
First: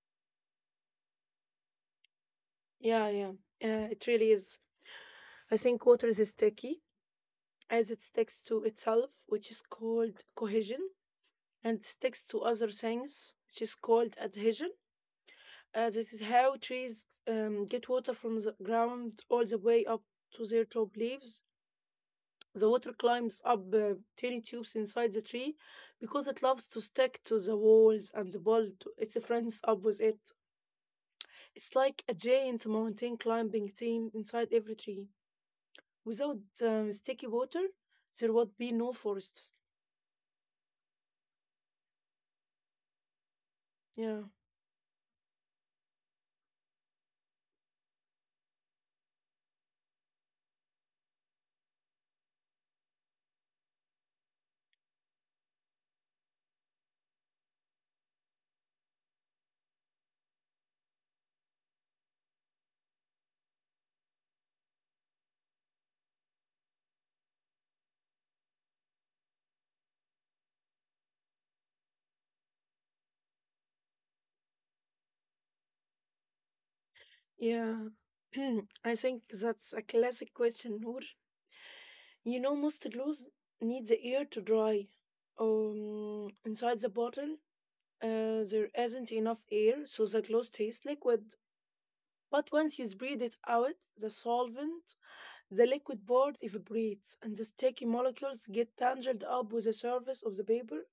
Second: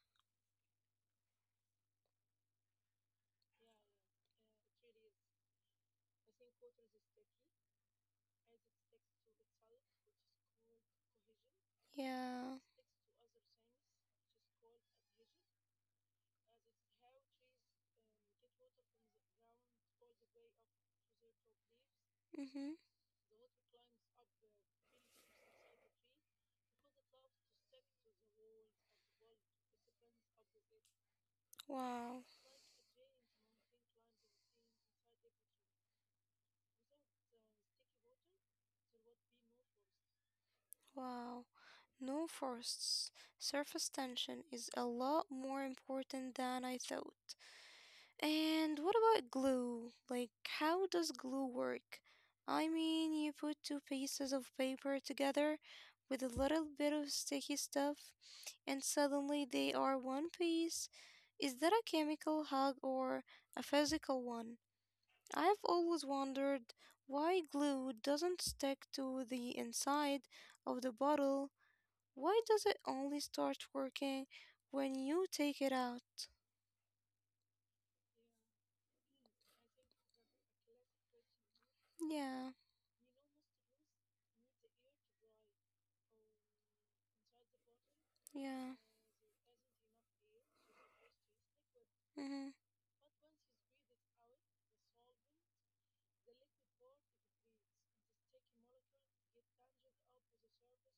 B: yeah, yeah. It really is. I think water is sticky as it sticks to itself, which is called cohesion, and sticks to
A: Yeah.
B: other things, which is called adhesion. This is how trees get water from the ground all the way up to their top leaves. The
A: Mm-hmm.
B: water climbs up tiny tubes inside the tree because it loves to stick to the walls and the bulb. Its friends up with it. It's like a
A: Wow.
B: giant mountain climbing team inside every tree. Without sticky water, there would be no forests.
A: Wow. No forests. Surface
B: Yeah,
A: tension is a lot more important than I thought. And what about glue? Like, how does glue work? I mean, you put two pieces of paper together with a little bit of sticky stuff, and suddenly they are one piece. Is that a chemical hug or a physical one? I've always wondered why glue doesn't stick to the inside of the bottle. Why does it only start working when you take it out?
B: yeah. I think that's a classic question, Noor. You
A: Yeah,
B: know, most glues need the air to dry. Inside the bottle, there
A: yeah.
B: isn't enough air, so the glue stays liquid. But
A: Mm-hmm.
B: once you spread it out, the solvent, the liquid part evaporates, and the sticky molecules get tangled up with the surface of the paper.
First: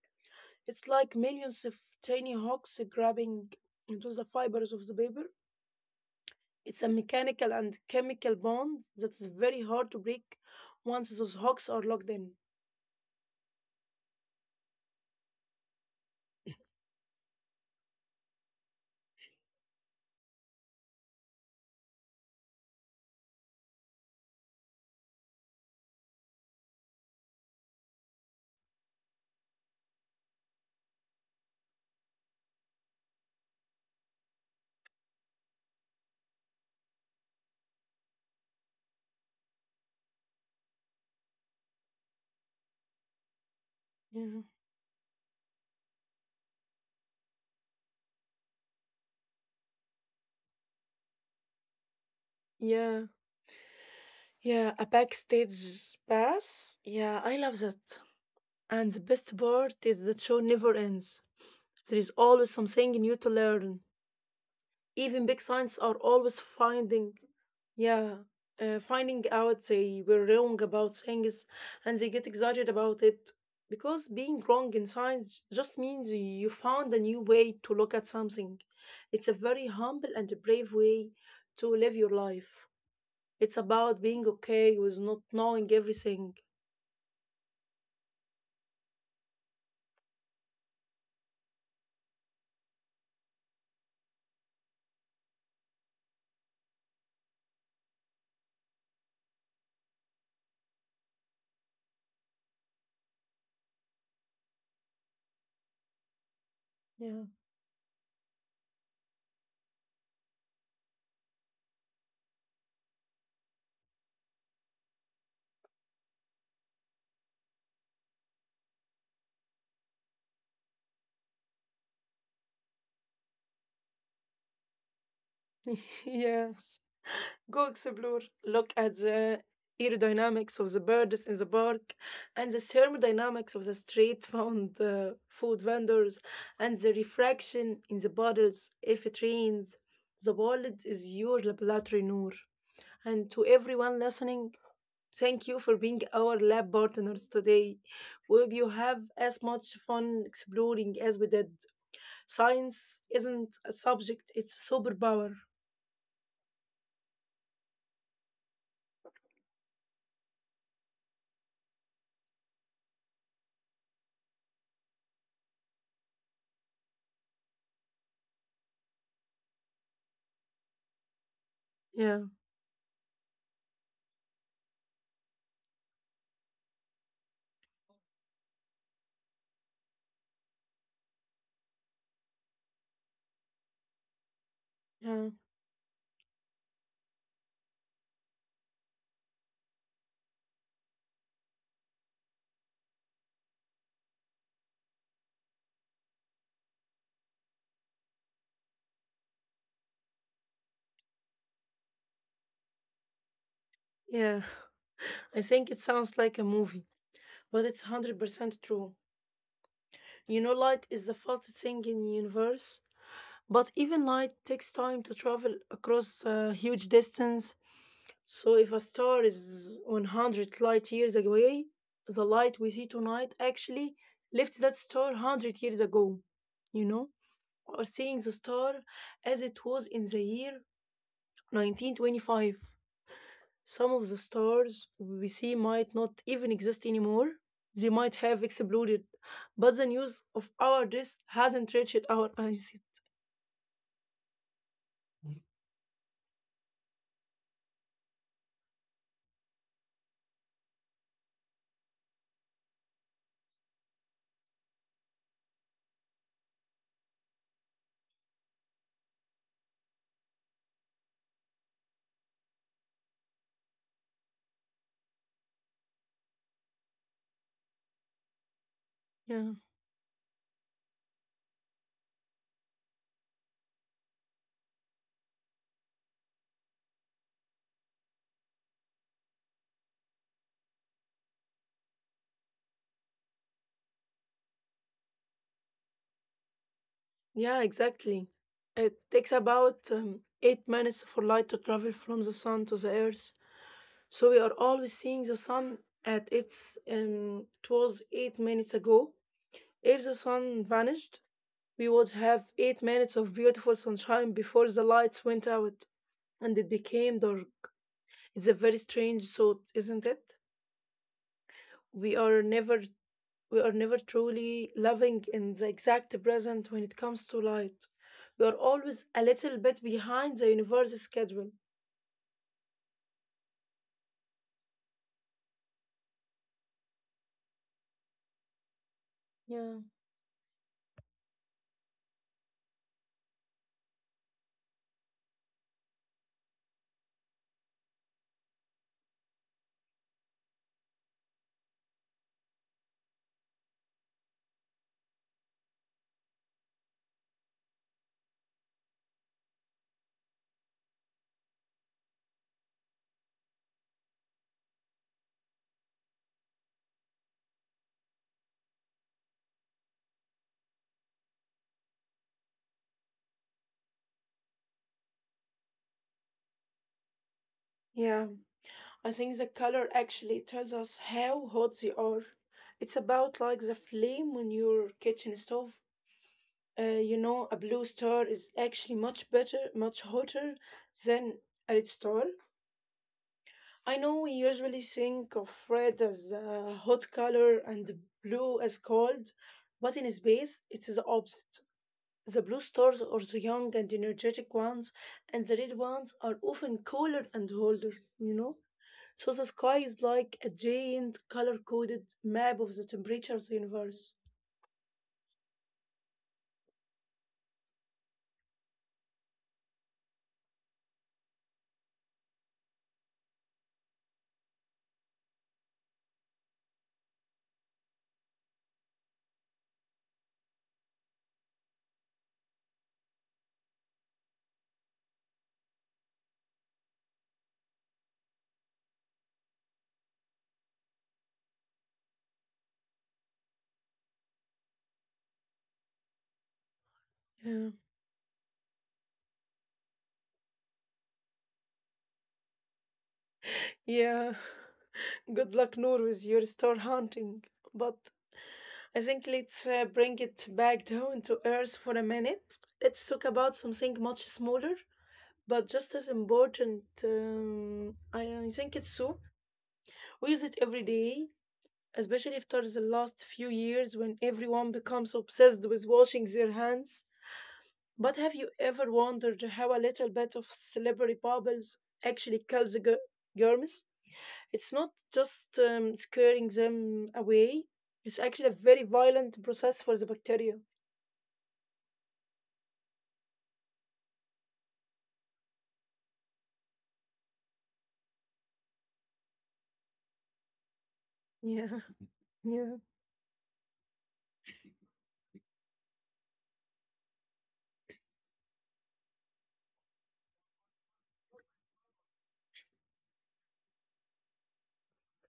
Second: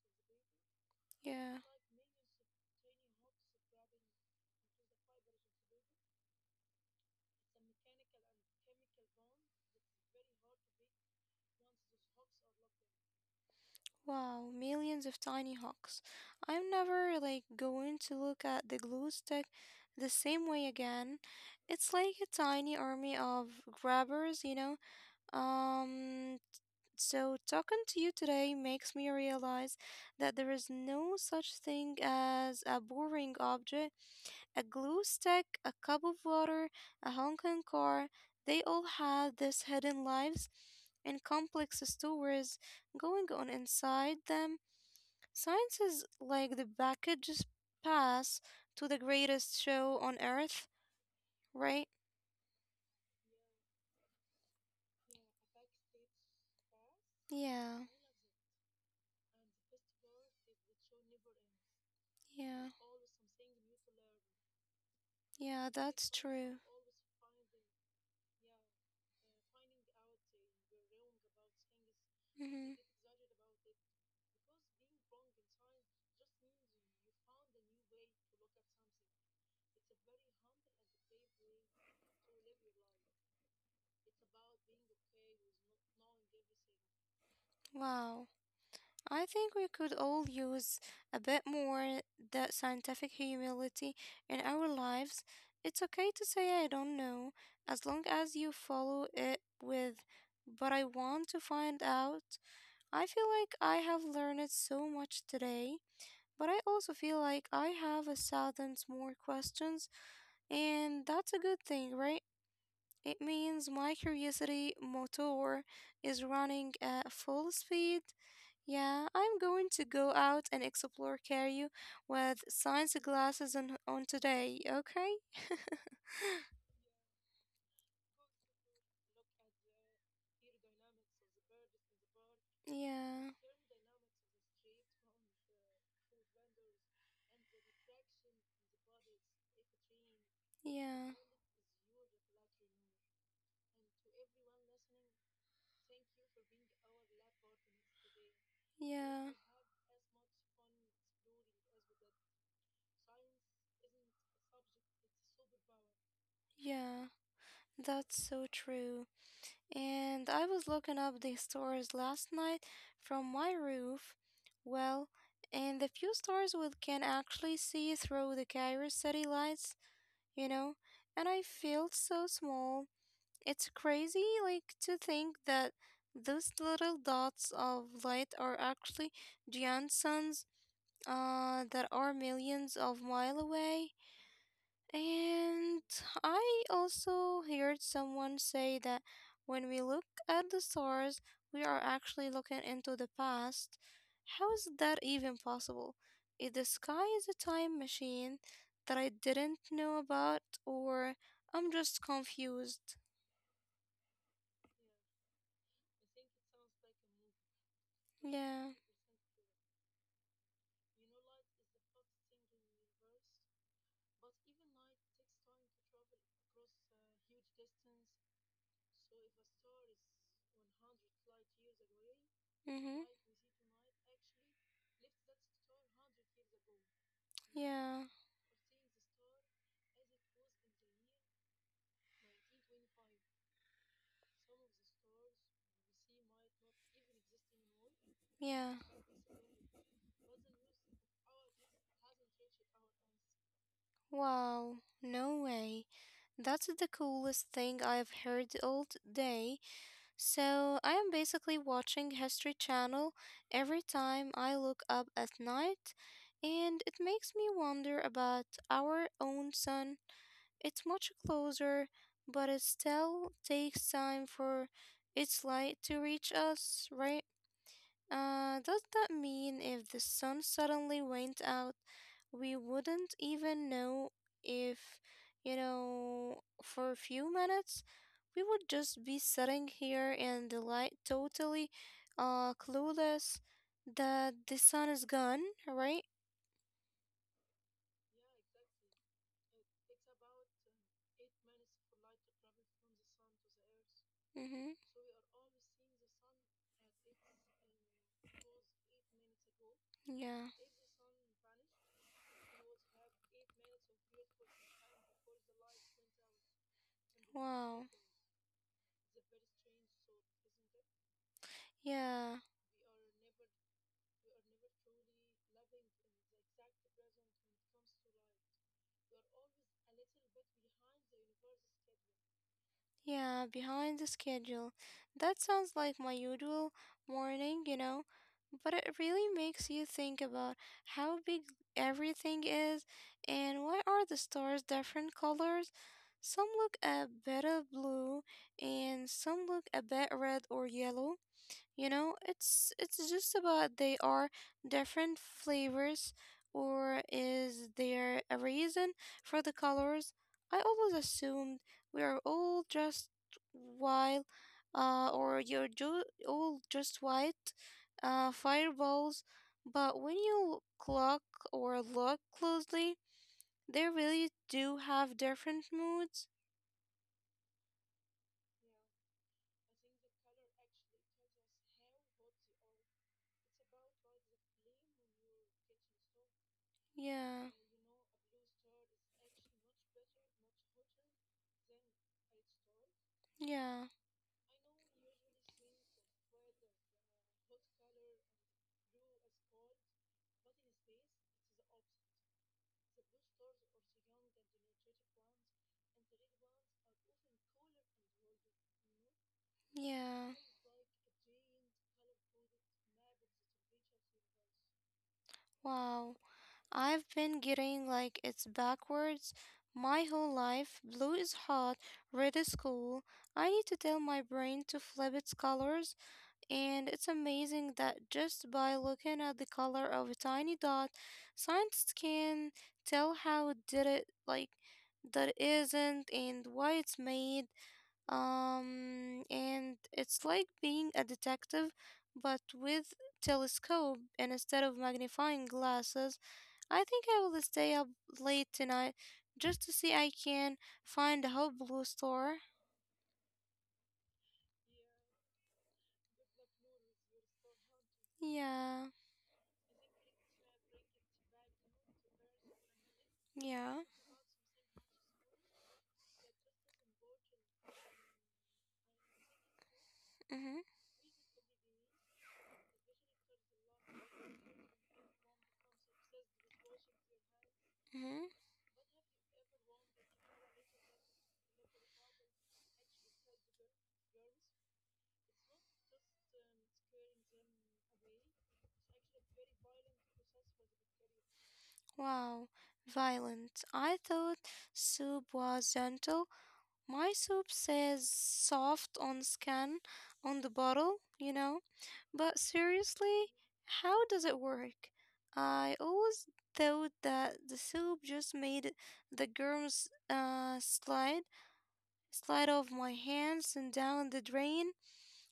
B: It's like
A: Yeah.
B: millions of tiny hooks grabbing into the fibers of the paper. It's a mechanical and chemical bond that is very hard to break once those hooks are locked in.
A: Wow, millions of tiny hawks. I'm never going to look at the glue stick the same way again. It's like a tiny army of grabbers, you know? Um, so talking to you today makes me realize that there is no such thing as a boring object. A glue stick, a cup of water, a honking car. They all had these hidden lives and complex stories going on inside
B: Yeah.
A: them. Science is like the package's pass to the greatest show on earth, right?
B: Yeah. Yeah, a backstage pass. Yeah, I love
A: Yeah,
B: that. And the best part is that show never ends. There is always
A: yeah,
B: something new to learn. Even big science
A: yeah,
B: are
A: that's
B: always
A: true.
B: finding, yeah, finding out they were wrong about things, and they get excited
A: Hmm.
B: about it because being wrong in science just means you found a new way to look at something. It's a very humble and brave way to live your life. It's about being okay with not knowing everything.
A: Wow. I think we could all use a bit more that scientific humility in our lives. It's okay to say I don't know as long as you follow it with but I want to find out. I feel like I have learned so much today, but I also
B: Yeah
A: feel like I have a thousand more questions, and that's a good thing, right? It means my curiosity motor is running at full speed. Yeah, I'm going to go out and explore Cairo with science glasses on today, okay?
B: yeah Go explore, look at the aerodynamics of the birds in the park and the
A: Yeah,
B: thermodynamics of the street found food vendors and the refraction in the bottles if it rains. The world is
A: yeah,
B: your laboratory, Noor. And to everyone listening, thank you for being our lab partners today. We hope you have
A: yeah,
B: as much fun exploring as we did. Science isn't a subject, it's a superpower.
A: yeah. That's so true. And I was looking up the stars last night from my roof. Well, and the few stars we can actually see through the Cairo city lights, you know, and I felt
B: Yeah,
A: so small. It's crazy, like, to think that those little dots of light are actually giant suns, that are millions of miles away.
B: yeah,
A: And I also heard someone say that when we look at the stars, we are actually looking into the past. How is that even possible? If the sky is a time machine that I didn't know about, or I'm just confused.
B: yeah. I think it sounds like a movie, but it's 100%
A: Yeah.
B: true. You know, light is the fastest thing in the universe, but even light takes time to travel across a huge distance. So, if a star is 100 light years away, the light we see
A: Mm-hmm.
B: tonight actually left that star 100 years ago, you know, or
A: Yeah.
B: seeing the star as it was in the year 1925. Some of the stars we see might not even exist anymore. They might have
A: Yeah.
B: exploded, but the news of our deaths hasn't reached our eyes yet.
A: Wow, no way. That's the coolest thing I've heard all day. So I am basically watching History Channel every time I look up at night, and it makes me wonder about our own sun. It's much closer, but it still takes time for its light to reach us, right? Does that
B: Yeah,
A: mean if the sun suddenly went out, we wouldn't even know if, you know, for a few minutes? We would just be sitting here in the light, totally clueless that the sun is gone, right?
B: yeah, exactly. It takes about 8 minutes for light to travel from the sun to the earth. So we are
A: Mm-hmm.
B: always seeing the sun at it was 8 minutes ago. If the
A: Yeah.
B: sun vanished, we would have 8 minutes of beautiful sunshine before the lights went out and it became dark.
A: Wow.
B: It's a very strange thought, isn't it? We are
A: Yeah.
B: never we are never truly living in the exact present when it comes to light. We are always a little bit behind the universe's schedule.
A: Yeah, behind the schedule. That sounds like my usual morning, you know, but it really makes
B: Yeah.
A: you think about how big everything is, and why are the stars different colors? Some look a bit of blue and some look a bit red or yellow. You know, it's just about they are different flavors, or is there a reason for the colors? I always assumed we are all just wild or all just white fireballs, but when you clock or look closely, they really do have different moods.
B: Yeah, I think the color actually tells us how hot they are. It's about like the flame on your kitchen stove. Uh, you know,
A: Yeah.
B: a blue star is actually much better, much hotter than a red star.
A: Yeah.
B: I know we usually think of red as a hot color and blue as cold, but in space it is the opposite. The blue stars are the young and energetic ones, and the red ones are often cooler and older, you know? So the sky is
A: Yeah,
B: like a giant color coded map of the temperature of the universe.
A: wow. I've been getting like it's backwards my whole life. Blue is hot, red is cool. I need to tell my brain to flip its colors, and it's amazing that just by looking at the color of a tiny dot, scientists can tell how it did it, like that it isn't, and why it's made. And it's like being a detective, but with telescope and instead of magnifying glasses. I think I will stay
B: Yeah.
A: up late tonight just to see I can find a whole blue star.
B: Yeah. Good luck, Noor, with your star hunting. But
A: Yeah,
B: I think let's bring it back down to earth for a minute. Let's talk about
A: yeah.
B: something much smaller, but just as important. I think it's soup. We use
A: Mhm,
B: it every day, especially after the last few years when everyone becomes obsessed with washing their hands. But
A: mhm.
B: have you ever wondered how a little bit of celebrity bubbles actually kills germs? It's not just scaring them away. It's actually a very violent process for the bacteria.
A: Wow, violent. I thought soup was gentle. My soap says soft on scan on the bottle, you know.
B: Yeah.
A: But
B: Yeah,
A: seriously, how does it work? I always thought that the soap just made the germs, slide off my hands and down the drain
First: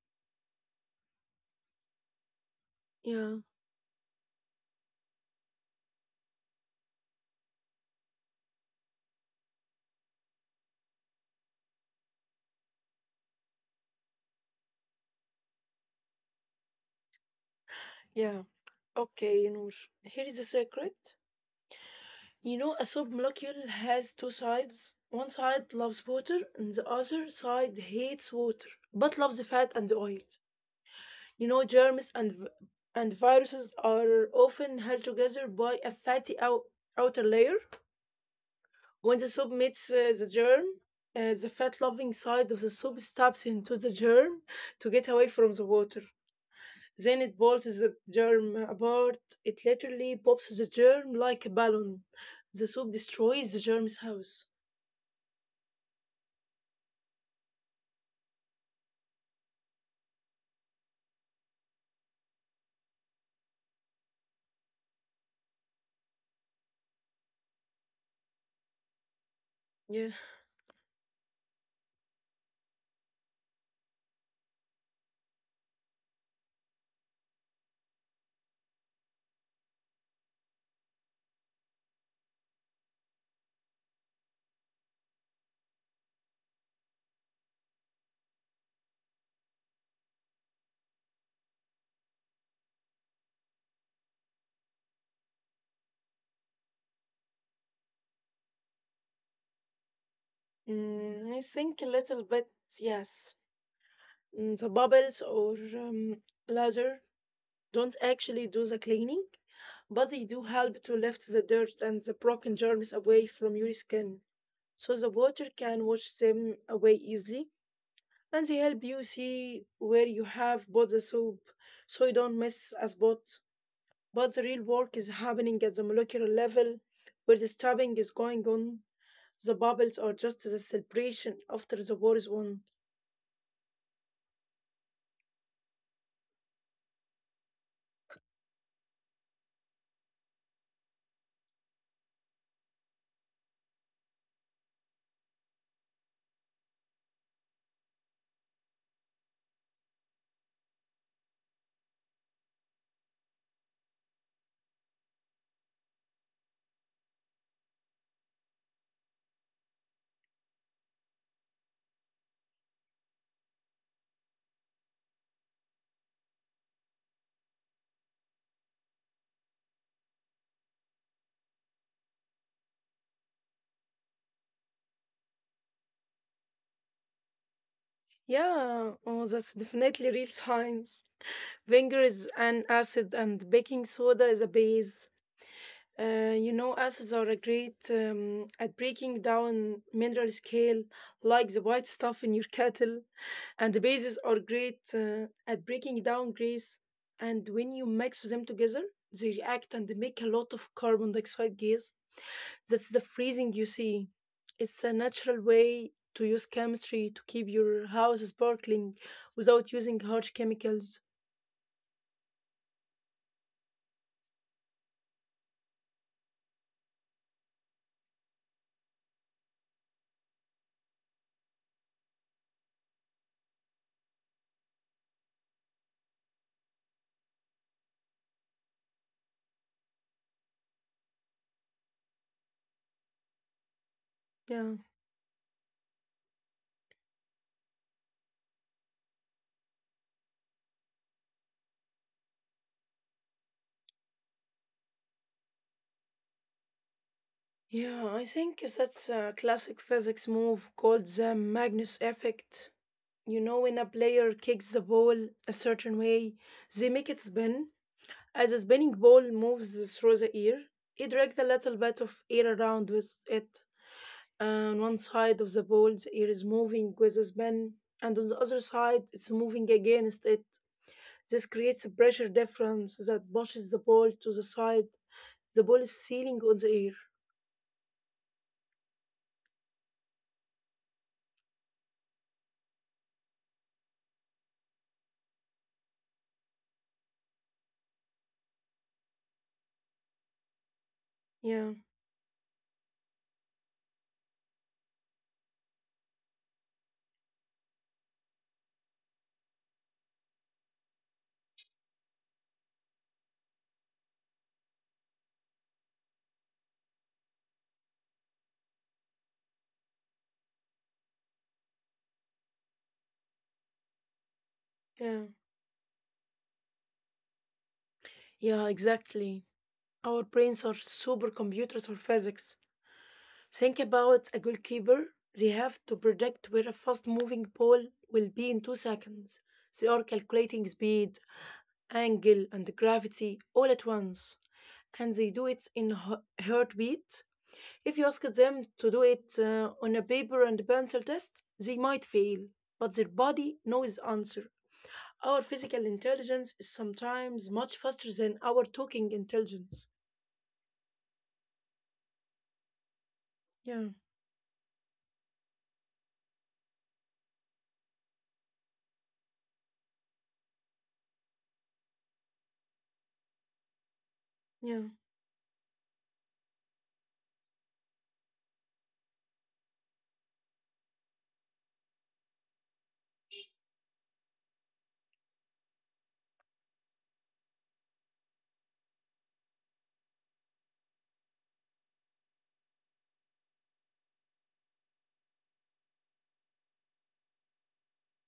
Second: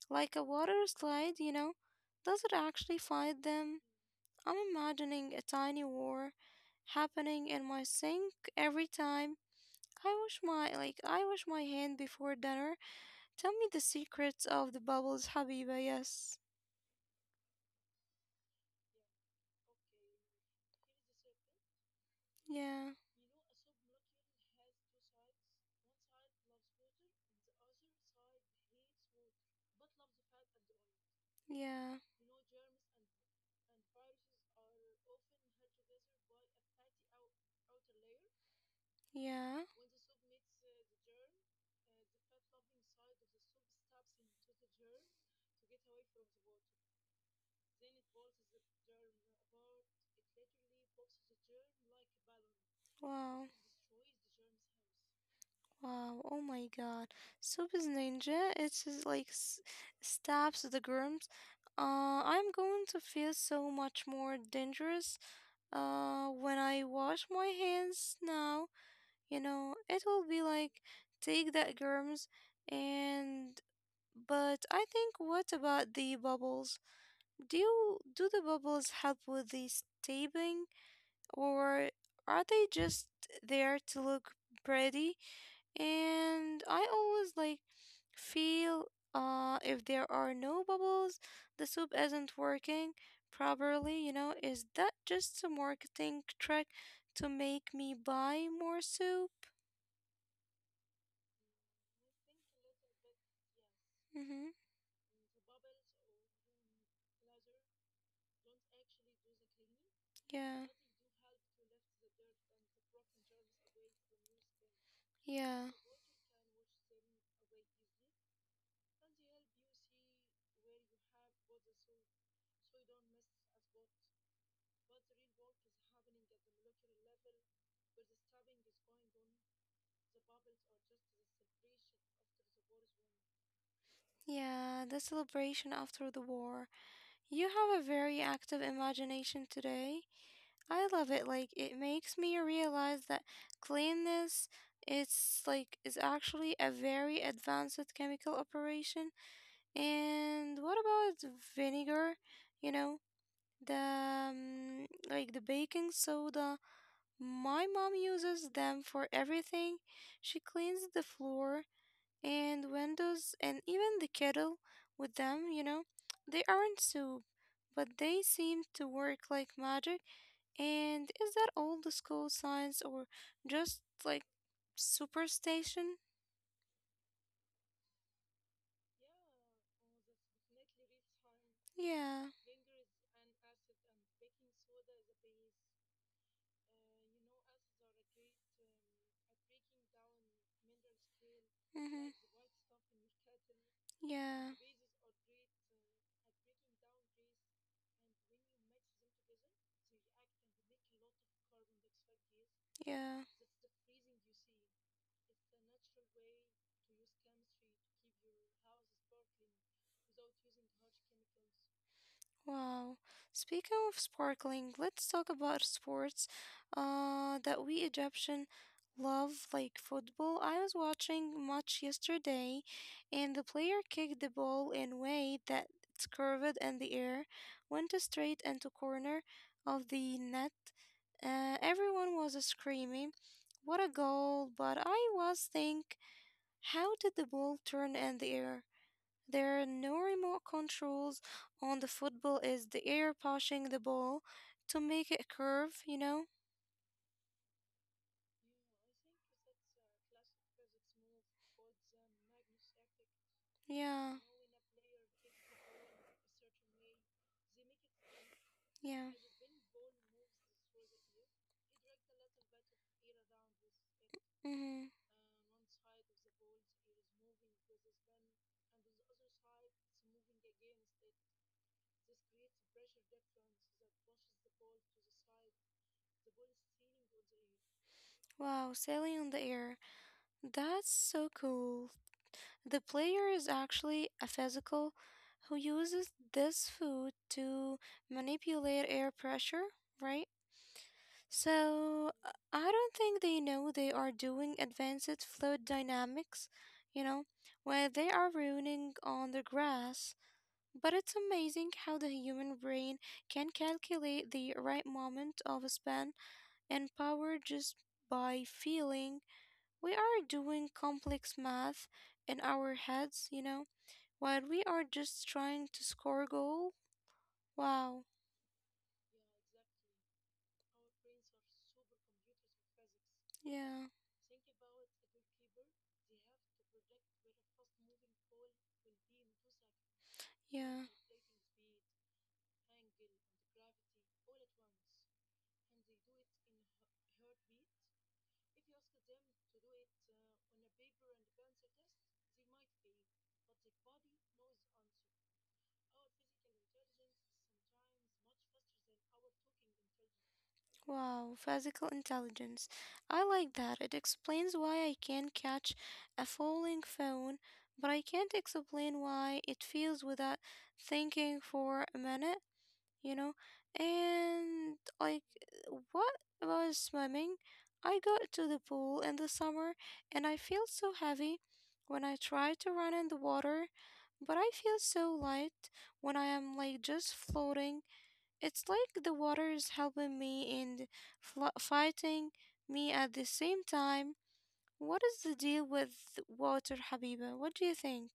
A: like a water slide, you know. Does it actually
B: yeah,
A: fight them? I'm imagining a tiny war happening in my sink every time. I wash my hand before dinner. Tell me the secrets of the bubbles, Habiba. Yes.
B: yeah. Okay, Noor. Here is the secret. You know, a
A: Yeah.
B: soap molecule has two sides. One side loves water, and the other side hates water, but loves the fat and the oil. You know,
A: Yeah.
B: and viruses are often held together by a outer layer. When the soap
A: Yeah.
B: meets uh, the germ, the fat-loving side of the soap stabs into the germ to get away from the water. Then it pulses the germ apart. It literally pops the germ like a balloon. The soup
A: Wow.
B: destroys the germ's house.
A: Wow. Oh my god. Soup is ninja. It's just like stabs the germs. I'm going to feel so much more dangerous. When I wash my hands now, you know, it
B: Yeah.
A: will be like take that germs, and but I think what about the bubbles? Do the bubbles help with the taping, or are they just there to look pretty? And I always like feel if there are no bubbles, the soup isn't working properly, you know, is that just a marketing trick to make me buy more soup?
B: I think a little bit, yes.
A: Mm-hmm.
B: The bubbles or laser don't actually do the cleaning, but they do
A: Yeah.
B: help to lift the dirt and the broken germs away from your skin. So the water
A: Yeah.
B: can wash them away easily, and they help you see where you have bought the soap so you don't miss a spot. But the real work is happening at the molecular level, where the stabbing is going on. The bubbles are just the celebration after the war is won.
A: Yeah, the celebration after the war. You have a very active imagination today. I love it. Like it makes me realize that cleanness it's like is actually a very advanced chemical operation. And what about vinegar? You know, the like the baking soda. My mom uses them for everything. She cleans the floor and windows and even the kettle with them, you know. They aren't soup, but they seem to work like magic. And is that old school science or just like superstition?
B: Yeah, oh, that's definitely real science. Vinegar
A: Yeah.
B: is an acid, and baking soda is a base. You know, acids are a great at breaking down mineral scale, like the white
A: Mm-hmm.
B: stuff in your kettle. And the bases are
A: Yeah.
B: great uh, at breaking down grays, and when you mix them together they react and they make a lot of carbon dioxide gas. That's the
A: Yeah.
B: freezing you see. It's a natural way to use chemistry to keep your house sparkling without using harsh chemicals.
A: Wow. Speaking of sparkling, let's talk about sports that we Egyptian love, like football. I was watching match yesterday, and the player kicked the ball in way that it's curved in the air, went straight into corner of the net. Everyone was screaming, "What a goal!"
B: Yeah,
A: But I was think, how did the ball turn in the air? There are no remote controls on the football, is the air pushing the ball to make it curve, you know?
B: yeah, I think that's a classic physics move called the Magnus effect. You know, when a
A: Yeah,
B: player kicks the ball a certain way, they make it spin. As a spinning
A: yeah.
B: ball moves through the air, it drags a little bit of air around with it. On
A: Mm-hmm.
B: one side of the ball, the air is moving with the spin, and on the other side, it's moving against it. This creates a pressure difference that pushes the ball to the side. The ball is sailing on the air.
A: Wow, sailing on the air. That's so cool. The player is actually a physical who uses this food to manipulate air pressure, right?
B: Yeah,
A: So I don't think they know they are doing advanced fluid dynamics, you know, where they are running on the grass. But it's amazing how the human brain can calculate the right moment of a span and power just by feeling we are doing complex math in our heads, you know, while we are
B: yeah,
A: just trying to score a goal. Wow.
B: yeah, exactly. Our brains are supercomputers for physics. Think
A: Yeah.
B: about a goalkeeper. They have to predict where a fast moving ball will be in 2 seconds. They are calculating
A: Yeah.
B: speed, angle, and gravity all at once, and they do it in heartbeat. If you ask them to do it on a paper and pencil test, they might fail, but their body knows the answer. Our physical intelligence is sometimes much faster than our talking intelligence.
A: Wow. Physical intelligence. I like that.
B: Yeah,
A: It explains why I can catch a falling phone, but I can't explain why it feels without thinking for a minute. You know? And
B: yeah.
A: like, what about swimming? I go to the pool in the summer and I feel so heavy when I try to run in the water, but I feel so light when I am like just floating. It's like the water is helping me and fighting me at the same time. What is the deal with water, Habiba? What do you think?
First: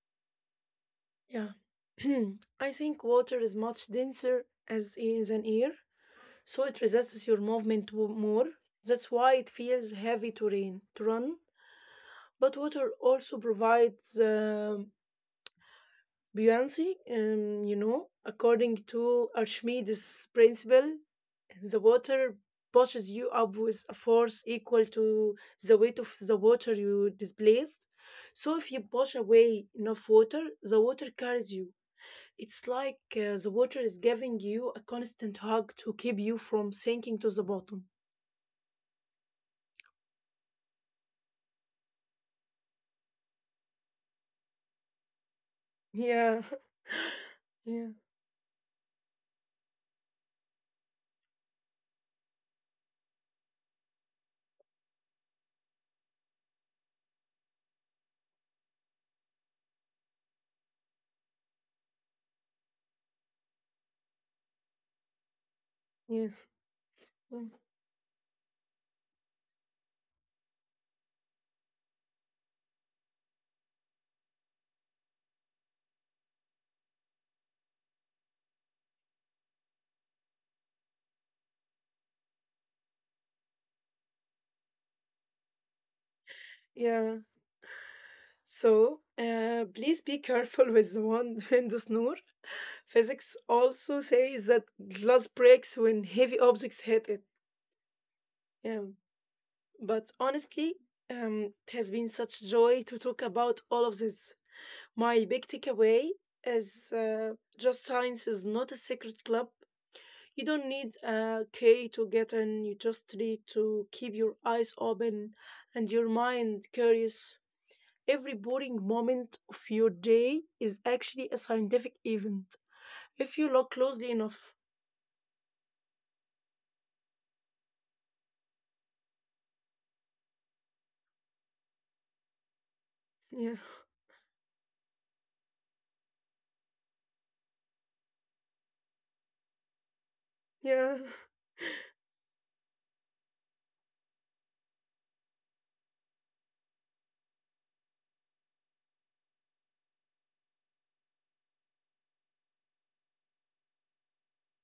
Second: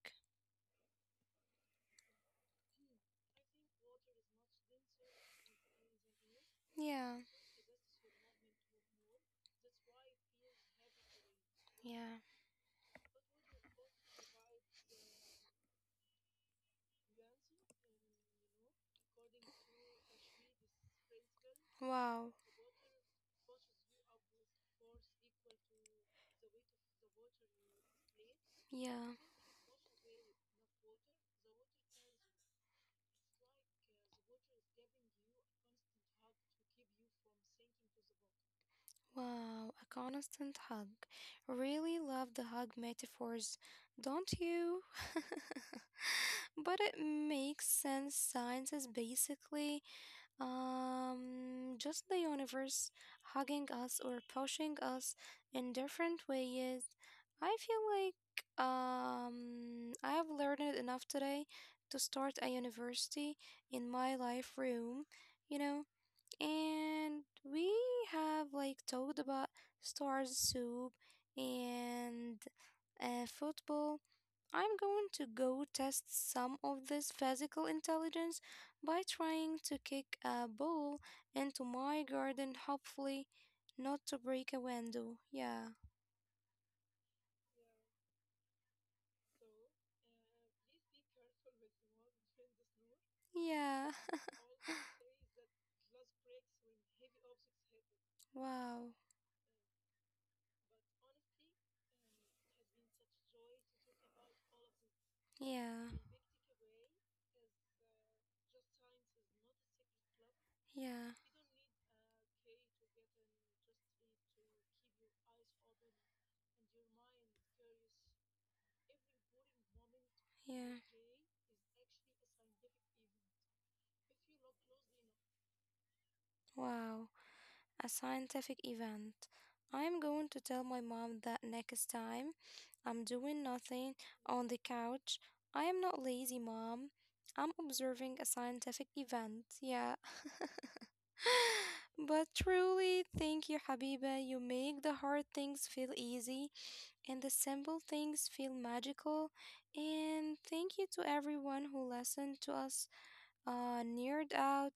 B: Yeah. I think water is much denser as is an air, so it
A: Yeah,
B: resists your more. That's why it feels heavy to rain to run.
A: yeah.
B: But water also provides buoyancy, you know, according to Archimedes' principle, the
A: Wow.
B: water pushes you up with a force equal to the weight of the water you displaced. So if you push
A: Yeah.
B: away enough water, the water carries you. It's like the water is giving you a constant hug to keep you from sinking to the bottom.
A: Wow, a constant hug. Really love the hug metaphors, don't you?
B: Yeah,
A: But it makes
B: yeah,
A: sense. Science is basically just the universe hugging us or pushing us in different ways. I feel like I have learned it enough today to start a university in my life room, you know.
B: yeah,
A: And
B: mm,
A: we have like talked about stars soup and football. I'm going to go test some of this physical intelligence by trying to kick a ball into my garden, hopefully, not to break a window. Yeah.
B: yeah. So, please be careful with the wand and the snore. Physics
A: Yeah.
B: also says that glass breaks when heavy objects hit it. Yeah,
A: Wow.
B: but honestly, it has been such joy to talk about all of this. My big
A: Yeah.
B: takeaway is just science is not a secret club. You don't need
A: Yeah.
B: a key to get in, you just need to keep your eyes open and your mind curious. Every boring moment of your day
A: Yeah.
B: is actually a scientific event if you look closely enough.
A: Wow. A scientific event. I'm going to tell my mom that next time I'm doing
B: Yeah,
A: nothing on the couch. I am not lazy, mom. I'm observing a scientific event. Yeah.
B: yeah,
A: But truly, thank you, Habiba. You make the hard things feel easy and the simple things feel magical. And thank you to everyone who listened to us neared out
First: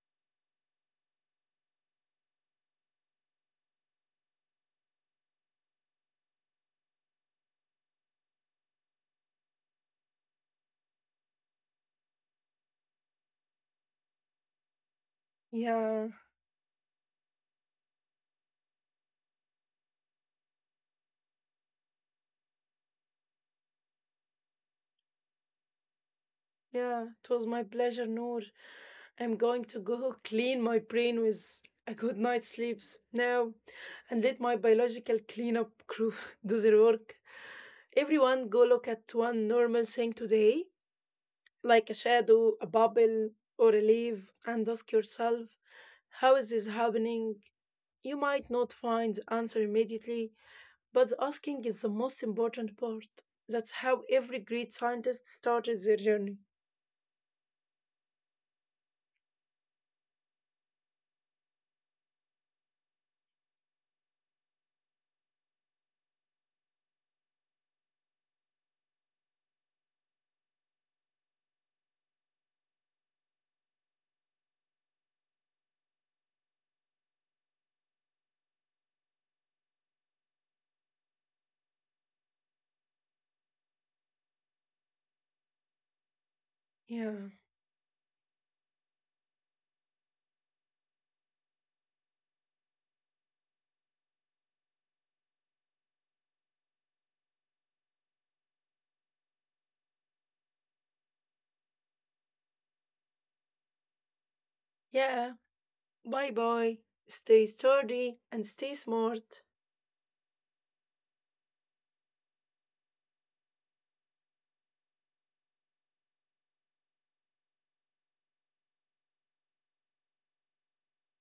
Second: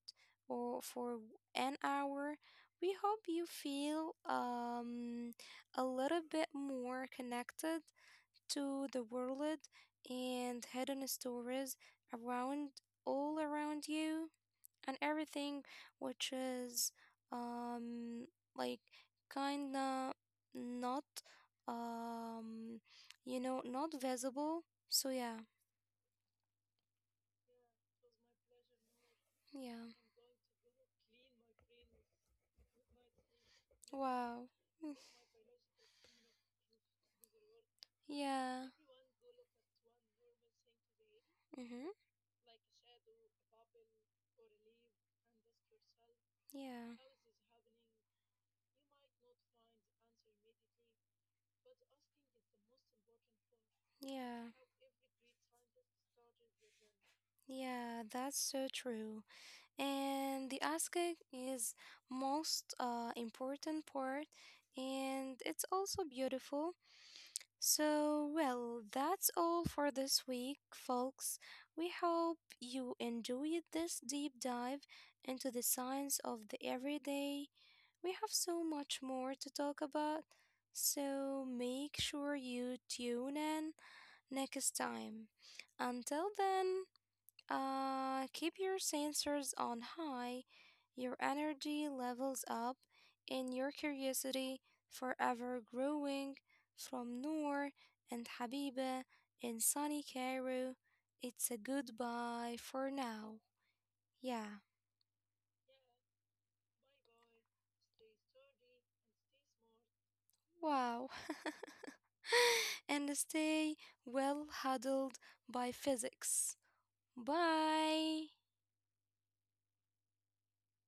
A: or for an hour. We hope you feel a little bit more connected to the world and hidden stories around all around you and everything
B: yeah,
A: which is um like kinda not um you know not visible so yeah
B: yeah. It was my pleasure, Noor. I'm going to
A: yeah
B: go clean my brain with a good night's sleep now and let
A: wow.
B: my
A: Mm,
B: biological cleanup crew do their work. Everyone, go
A: yeah,
B: look at one normal thing today like
A: mm-hmm.
B: a shadow, a bubble, or a leaf, and ask yourself, how is this
A: Yeah,
B: happening? You might not find the answer immediately, but the asking is the most important part. That's how every
A: yeah.
B: great scientist started their journey.
A: Yeah, that's so true. And the asking is most important part, and it's also beautiful. So, well, that's all for this week, folks. We hope you enjoyed this deep dive into the science of the everyday. We have so much more to talk about. So, make sure you tune in next time. Until
B: Yeah.
A: then, keep your sensors on high, your energy levels up, and your curiosity forever growing from Noor and Habiba in sunny Cairo. It's a goodbye for now. Yeah,
B: Yeah. Bye bye. Stay sturdy and stay smart.
A: wow. And stay well huddled by physics. Bye.